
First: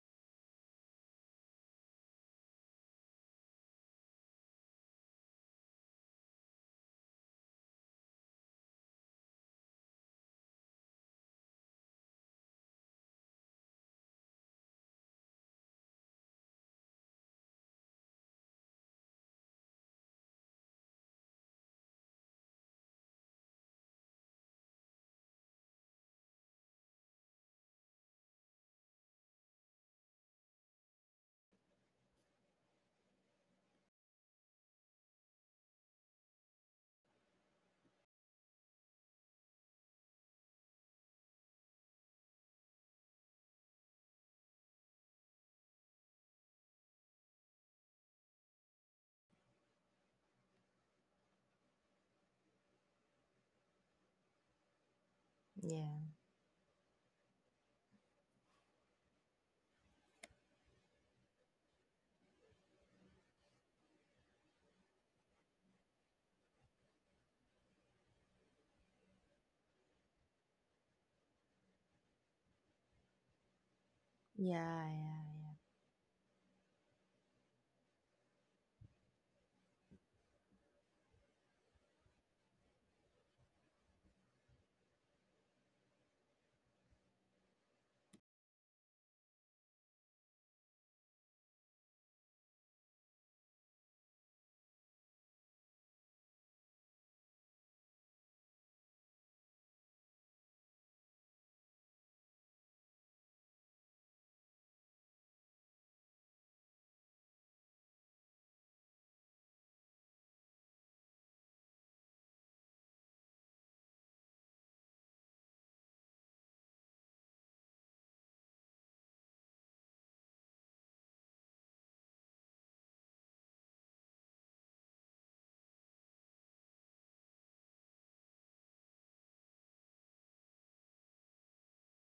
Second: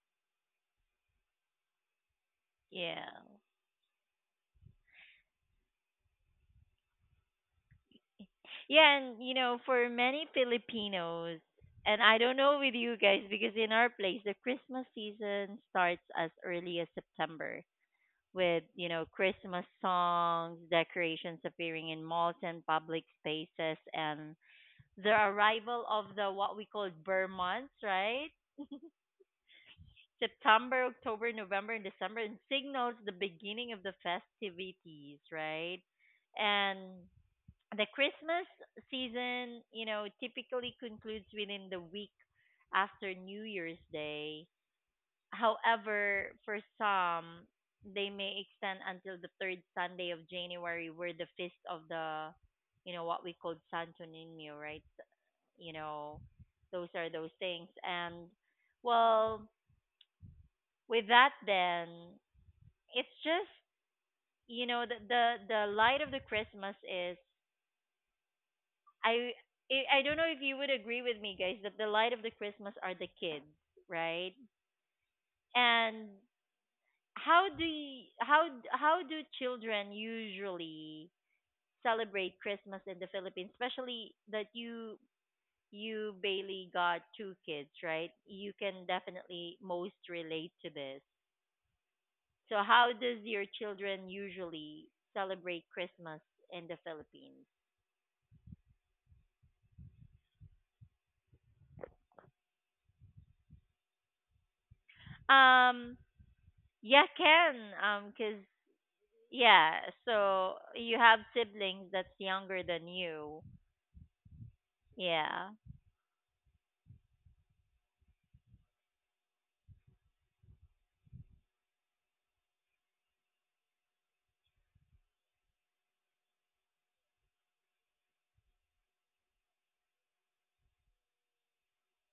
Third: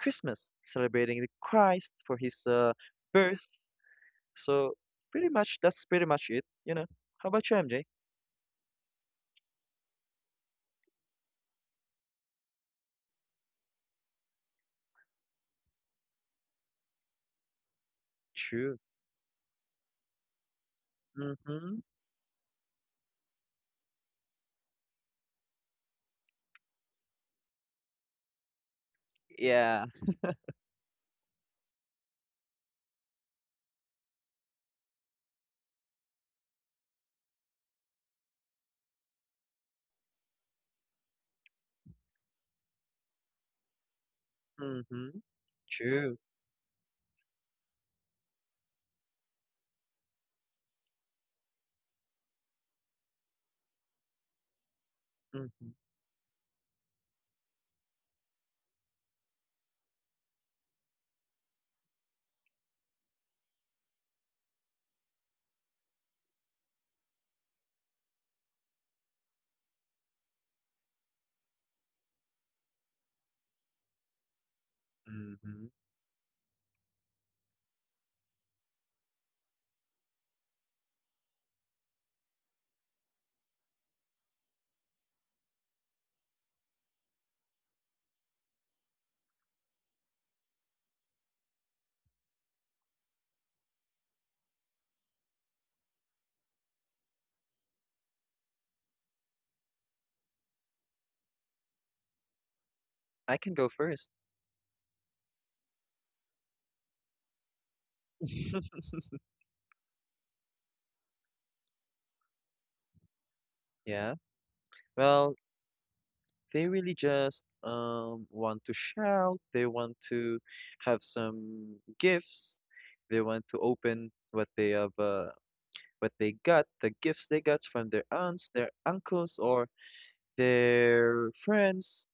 B: Christmas, celebrating the Christ for his uh,
A: Yeah.
B: birth. So pretty much, that's pretty much it, you know. How about you, M J?
A: Yeah, and you know, for many Filipinos, and I don't know with you guys because in our place the Christmas season starts as early as September. With
B: True.
A: you know Christmas songs, decorations
B: Mm-hmm.
A: appearing in malls and public spaces, and the arrival of the what we call Burr months, right?
B: Yeah.
A: September, October, November, and December, and signals the beginning of the festivities, right? And the Christmas season, you know, typically concludes within the week after New Year's Day.
B: Mm-hmm. True.
A: However, for some, they may extend until the third Sunday of January, where the feast of the, you know, what we call Santo Niño, right?
B: Mm-hmm.
A: You
C: yeah
A: know, those are those things. And well, with that, then it's just you know the the, the light of the Christmas is I I I don't know if you would agree with me, guys, that the light of the Christmas are the kids, right?
C: yeah yeah yeah
B: Mhm.
A: And How do you, how how do children usually celebrate Christmas in the Philippines? Especially that you you Bailey got two kids, right? You can definitely most relate to this. So how does your children usually celebrate Christmas in the Philippines?
B: I can go first.
A: Um, yeah, can um, cause yeah. So you have siblings that's younger than you.
B: Yeah. Well,
A: Yeah.
B: they really just um want to shout. They want to have some gifts. They want to open what they have, uh, what they got, the gifts they got from their aunts, their uncles, or their friends.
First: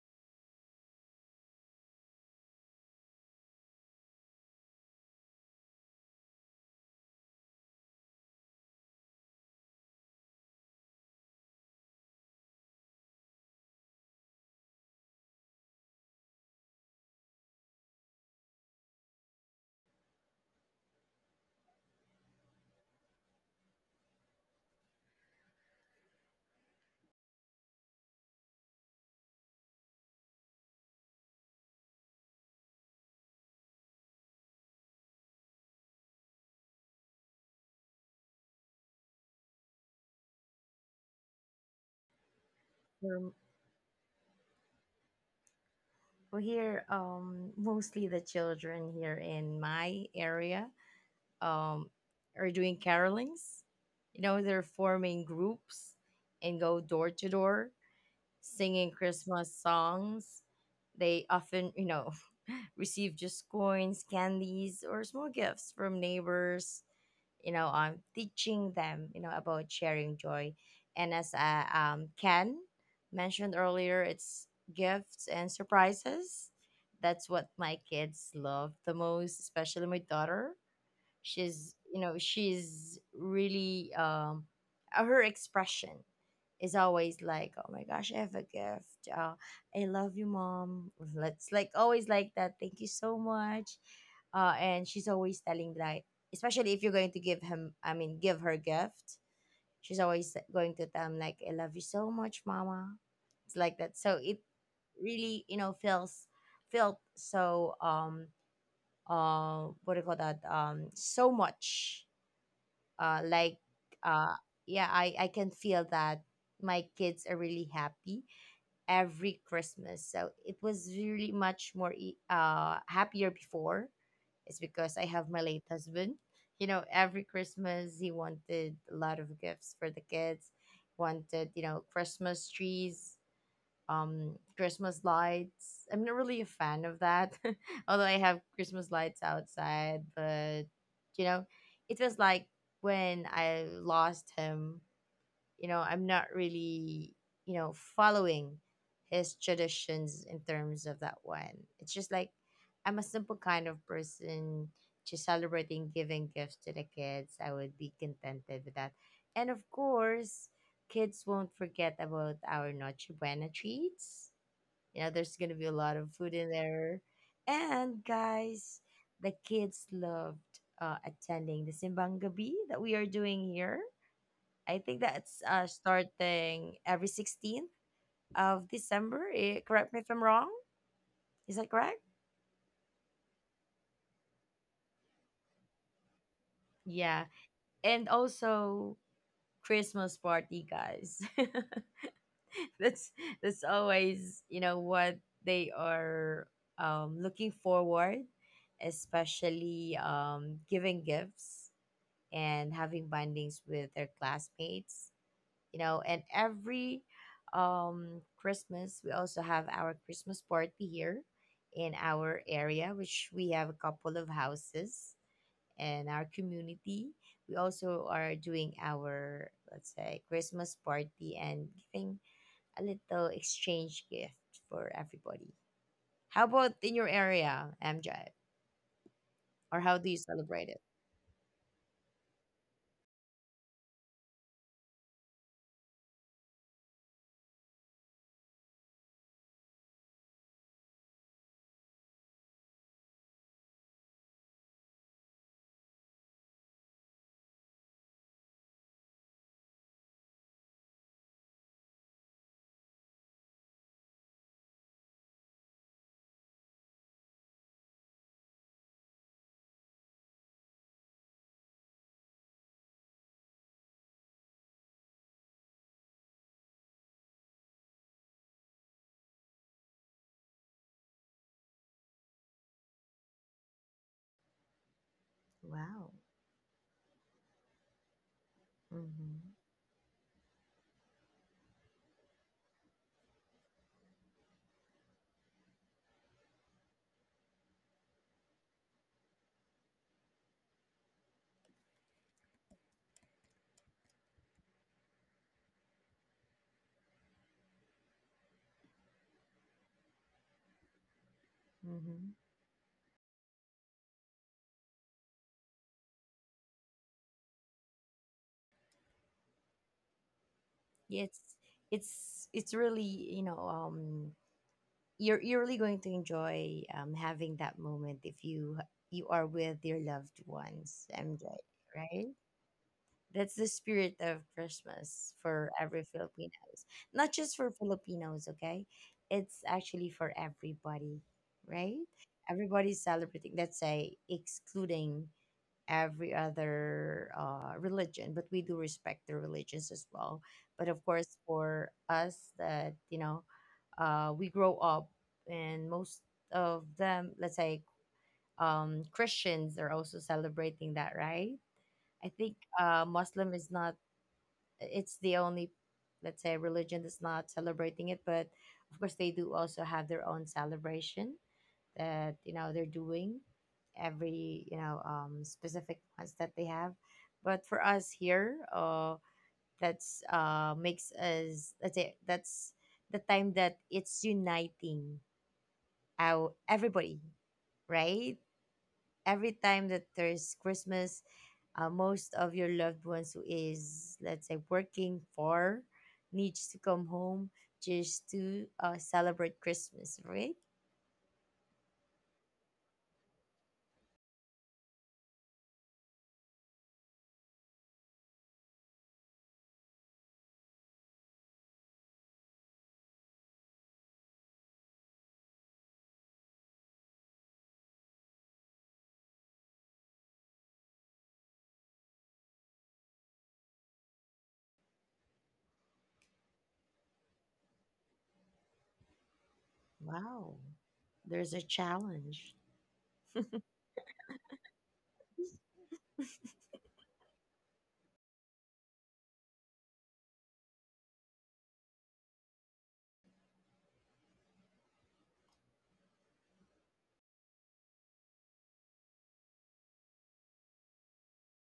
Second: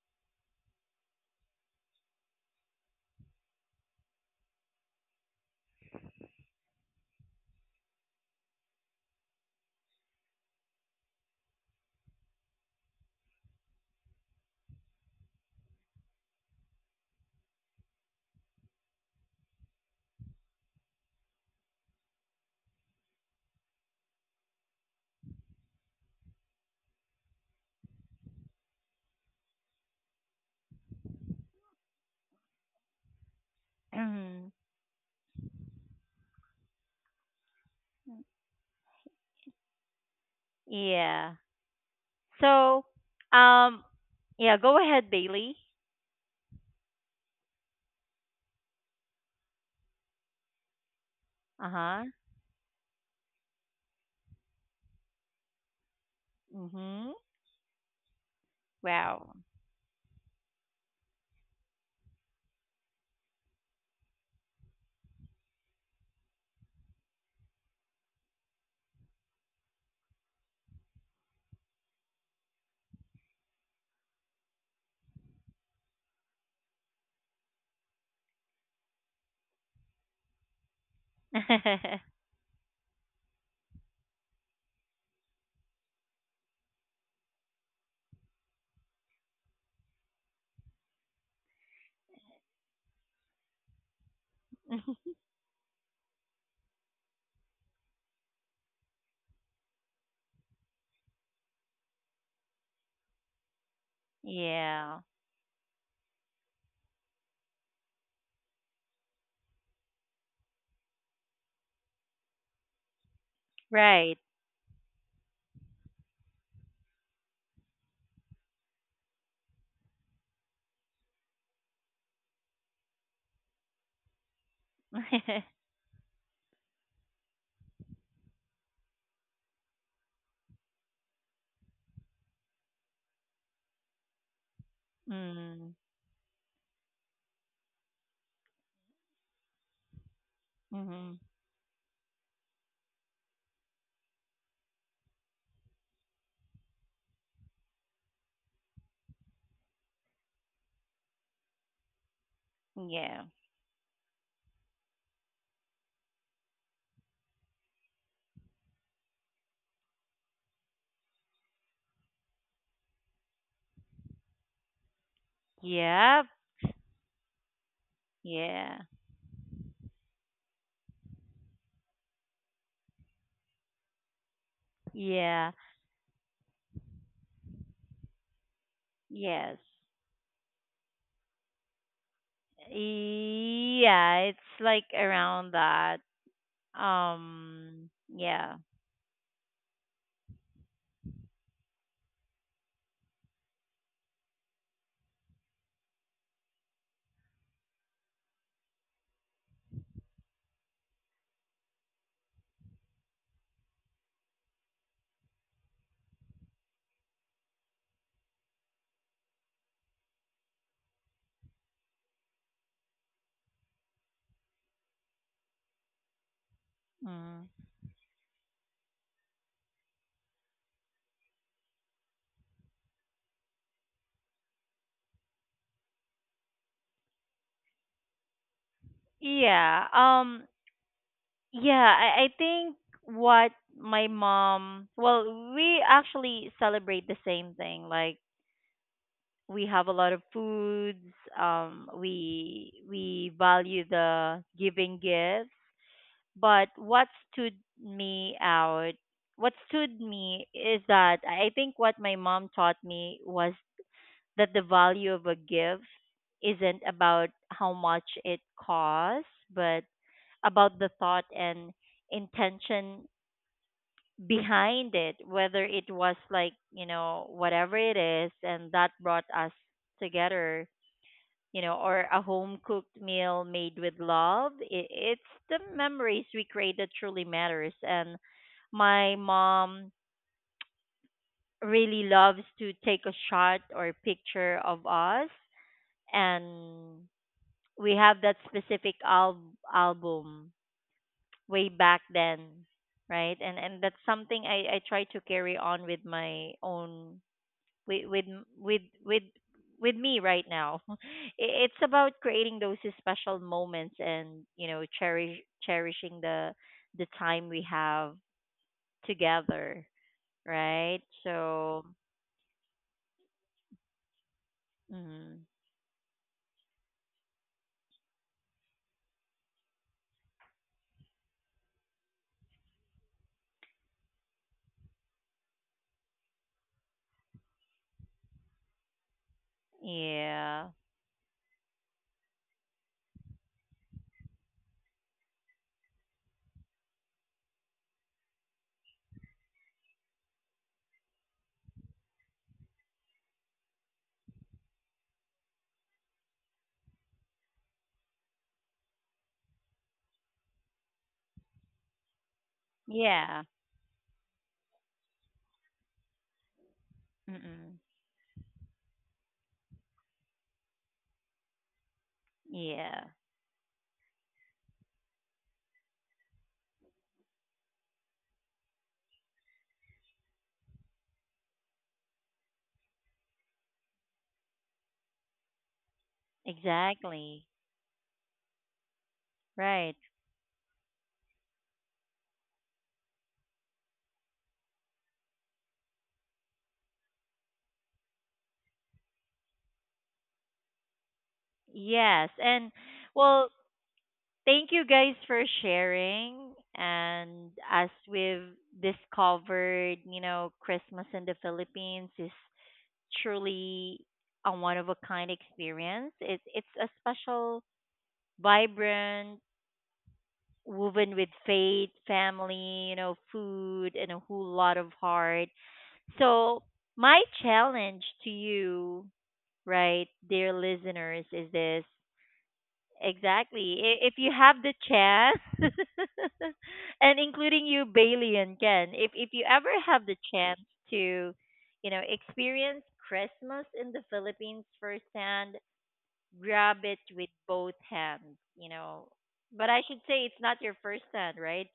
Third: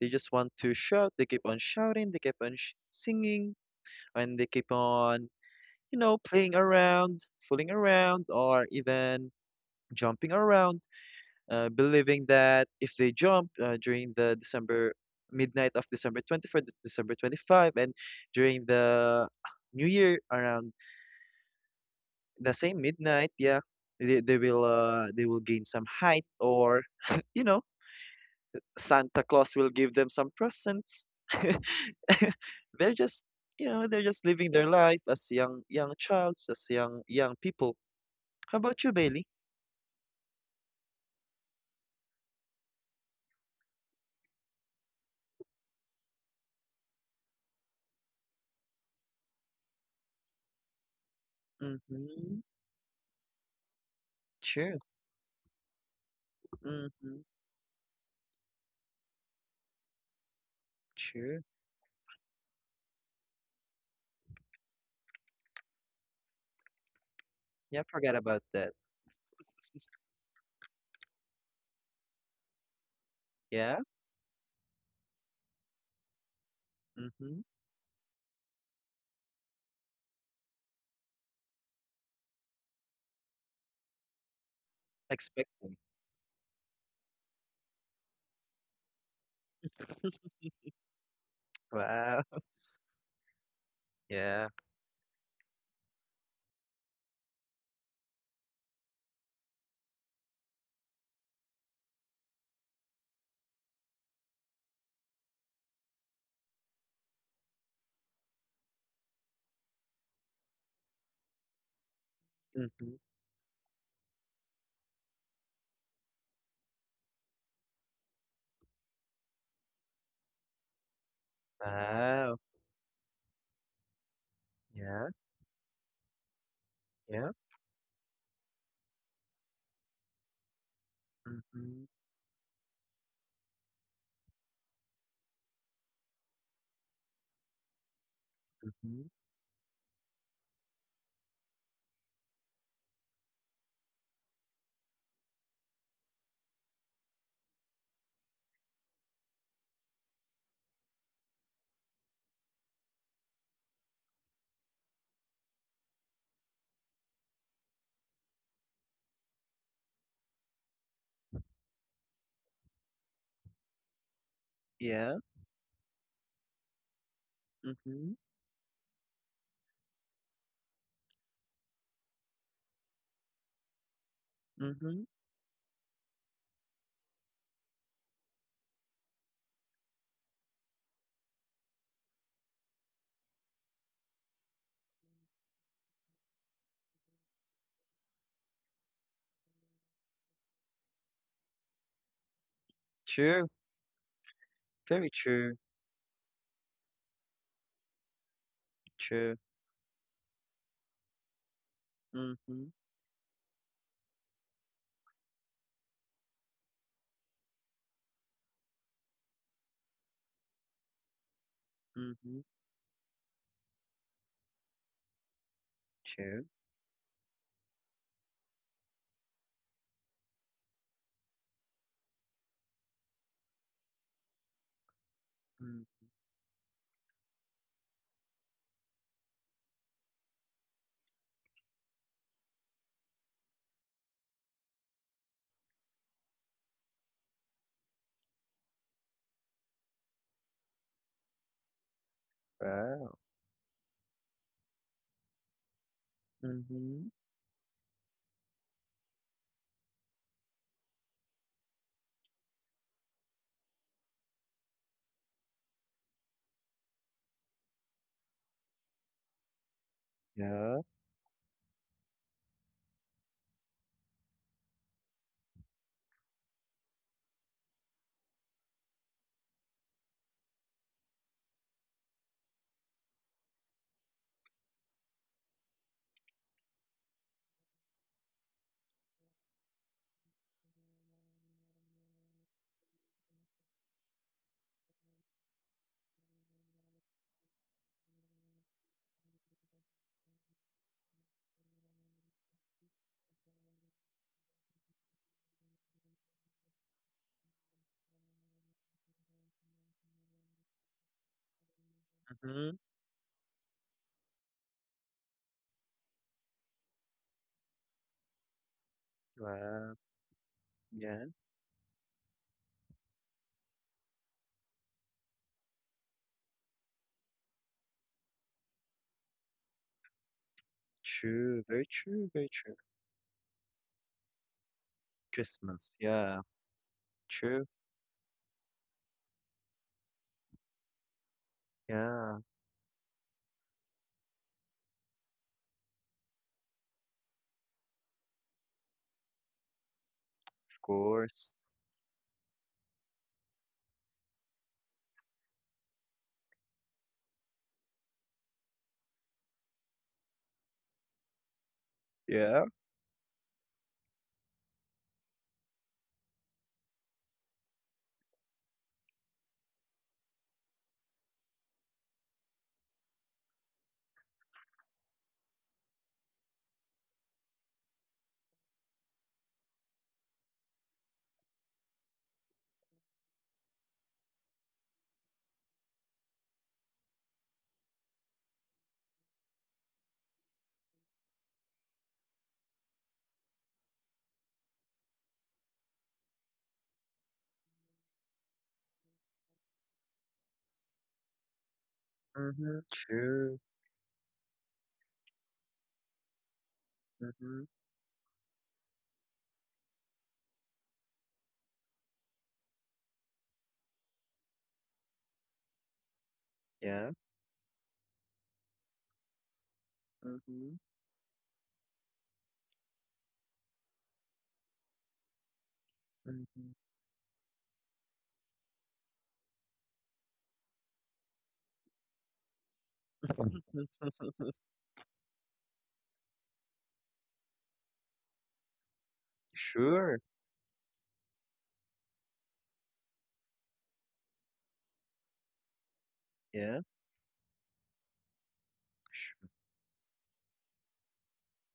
B: They just want to shout. They keep on shouting. They keep on sh singing, and they keep on, you know, playing around, fooling around, or even jumping around, uh, believing that if they jump uh, during the December midnight of December twenty-fourth to December twenty-fifth, and during the New Year around the same midnight, yeah, they, they will uh, they will gain some height, or you know, Santa Claus will give them some presents. They're just, you know, they're just living their life as young young childs, as young young people. How about you, Bailey?
A: Yeah. So,
C: we're,
A: um, yeah, go ahead, Bailey.
C: we're here, um mostly the children here in my area,
A: Uh
C: um,
A: huh.
B: Mm-hmm.
C: are doing carolings. You know, they're
B: Sure.
C: forming groups and go door
B: Mm-hmm.
A: Mhm.
C: to door singing
A: Wow.
C: Christmas songs. They
B: Sure.
C: often, you know, receive just coins, candies, or small gifts from neighbors. You know,
B: Yeah, I
C: um,
B: forgot about that.
C: teaching them, you know, about sharing joy. And as uh, um, Ken mentioned
B: Yeah,
C: earlier, it's gifts and surprises. That's
B: mhm.
C: what my kids love the most, especially my daughter. She's, you know, she's really um uh, her
B: Expecting.
C: expression is always like, oh my gosh, I have a gift, uh, I love you, mom. Let's like, always like
B: Wow.
C: that, thank you so much.
B: Yeah.
C: Uh, and she's always telling, like, especially if you're going to give him, I mean, give her gift, she's always going to tell him, like, I love you so much, mama. It's like that. So it
A: Yeah.
C: really, you know, feels, felt so um uh what do you call that, um so much
B: Mhm.
C: uh like uh
A: Right.
C: yeah, I I can feel that my kids are really happy every Christmas. So it was really much more e-
B: Wow.
C: uh happier before. It's because I
B: Yeah.
C: have my late husband. You know, every
B: Yeah.
C: Christmas he wanted a lot of gifts for the kids, wanted, you know,
B: Mhm.
C: Christmas trees, um Christmas lights.
A: Mm.
C: I'm not really a fan of that. Although I have Christmas
B: Mhm.
C: lights outside, but you know,
A: Mhm.
C: it was like, when I lost him, you know, I'm not really, you know, following his traditions in terms of that one. It's just like, I'm a simple
A: Yeah.
C: kind of person, just celebrating, giving gifts to the kids, I would be contented with that. And of course, kids won't forget about our Noche Buena treats, you know,
B: Yeah.
C: there's gonna be a lot of food in
A: Yep.
C: there. And
B: Mhm.
C: guys,
A: Yeah.
C: the kids loved uh, attending the simbang gabi that we are doing here. I think
B: Mhm.
C: that's uh,
A: Yeah.
C: starting every sixteenth of December. Eh,
A: Yes.
C: correct me if I'm wrong. Is that correct?
A: Yeah. It's like around that.
C: Yeah. And
A: Um. Yeah.
C: also Christmas party, guys. that's
B: True.
C: that's always, you know,
B: Very
C: what
B: true.
C: they are, um, looking forward,
B: True.
C: especially um, giving gifts
B: Mhm.
C: and having bindings with their classmates. You know, and every um Christmas, we also have our Christmas party here in
B: Mhm.
C: our area, which we have a couple of houses in our
B: True.
C: community. We
A: Mm.
C: also are doing our, let's say, Christmas party, and giving a little exchange gift for everybody.
B: Mm.
C: How about in your area, MJ, or how do you
A: Yeah.
C: celebrate it?
A: Um. Yeah, I, I think what my mom, well, we actually celebrate the same thing. Like we have a lot of foods. Um,
B: Wow.
A: we we value the giving gifts. But
B: Mhm.
A: what stood me out, what stood me is that I I think what my mom taught me was that the value of a gift isn't about how much it costs, but
B: Yeah.
A: about the thought and intention behind it, whether it was like, you know, whatever it is, and that brought us together, you know, or a home cooked meal made with love. It, it's the
C: Wow.
A: memories we create that truly matters. And
C: Mm-hmm.
A: my mom really loves to take a shot or picture of us. And we have that specific al- album way back then right and and that's something i i try to carry on with my own with with with with with me right now. I- It's
C: Mm-hmm.
A: about
B: Mhm.
A: creating those special moments and you know cherish cherishing the the time we have
B: Wow.
A: together,
B: Yeah.
A: right?
C: it's
A: So,
C: it's it's really, you know, um you're you're really
A: mm,
C: going to enjoy um having that moment if you, you are with your loved ones, M J,
B: True. Very true.
C: right?
B: Very true.
C: That's the spirit of Christmas for
B: Christmas.
C: every
B: Yeah.
C: Filipinos, not just
B: True.
C: for Filipinos, okay? It's actually for
A: yeah,
C: everybody, right?
B: Yeah.
C: Everybody's celebrating, let's say, excluding every other uh, religion, but we do respect the religions as well.
B: Of
C: But of course,
B: course.
C: for us that, you know, uh, we grow up, and most of them, let's say, um, Christians are also celebrating that, right? I think
B: Yeah.
C: uh, Muslim
A: yeah,
C: is not. It's the only, let's say, religion that's not
A: mm
C: celebrating it, but of course they do also have their own celebration that, you know, they're
A: yeah,
C: doing every, you know, um, specific ones that they have. But for us here, uh that's uh makes us, let's say, that's the time that it's uniting our everybody,
A: exactly,
C: right? Every time
A: right.
C: that there's Christmas, uh, most of your loved ones who is, let's say, working for, needs to come home just to uh, celebrate Christmas, right?
A: Yes, and
B: Mhm.
A: well,
B: True.
A: thank you guys for sharing. And
B: Mhm.
A: as we've discovered, you know, Christmas in the Philippines is truly a one of a kind experience. It, it's a
B: Yeah.
A: special, vibrant,
B: Mhm.
A: woven with faith, family, you know, food, and a whole lot of heart. So,
B: Mhm.
A: my challenge to you, right, dear
C: Wow.
A: listeners, is
C: There's a
A: this.
C: challenge.
A: Exactly. I- If you have the chance, and including you, Bailey and Ken, if if you ever have the
B: Sure.
A: chance to, you know, experience Christmas in the Philippines firsthand, grab
B: Yeah.
A: it with both hands. You know,
B: Sh
A: but I should say it's not your first hand, right?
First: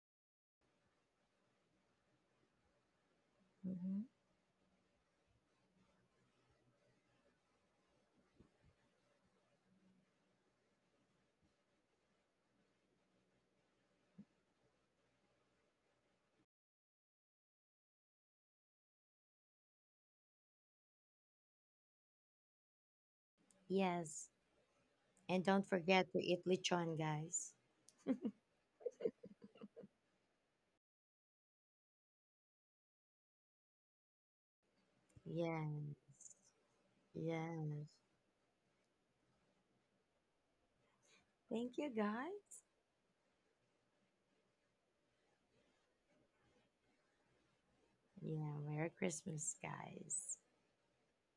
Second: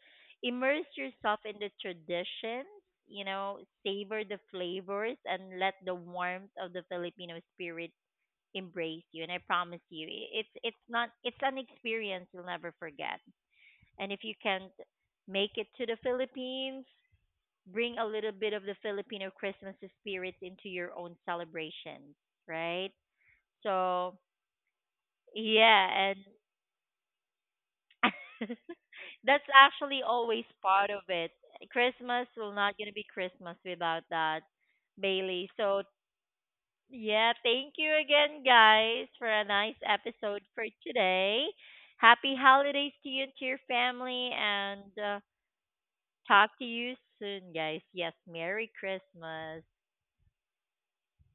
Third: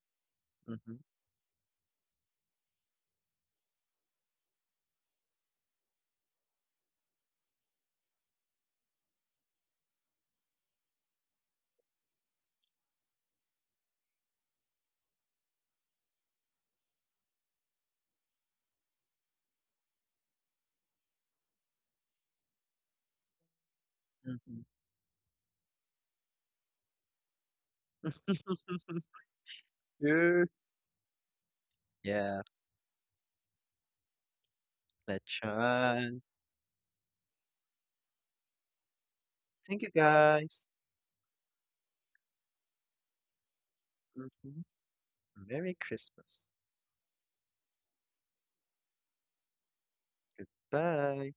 A: Immerse
B: mhm,
A: yourself in the traditions. You know,
C: Mhm.
A: savor the flavors and let the warmth of the Filipino spirit embrace you. And I promise you, i- it's it's not it's an experience you'll never forget. And if you can't make it to the Philippines, bring a little bit of the Filipino Christmas spirit into your own celebrations, right? So
C: Yes.
B: mhm.
C: And don't forget
A: yeah,
C: to
A: and
C: eat lechon, guys.
A: that's actually always
B: Sure.
A: part of it. Christmas
B: Yeah.
A: will not gonna be Christmas without that,
B: Let's
A: Bailey.
C: Yeah.
A: So
B: try.
A: yeah, thank
C: Yes.
A: you again, guys, for a nice
B: Thank you,
A: episode for
B: guys.
A: today.
C: Thank you,
A: Happy
C: guys.
A: holidays to you and to your family,
B: Hmm.
A: and uh,
B: Merry
A: talk
B: Christmas.
A: to you soon, guys. Yes,
C: Yeah.
A: Merry
C: Merry Christmas,
A: Christmas.
C: guys.
B: Goodbye.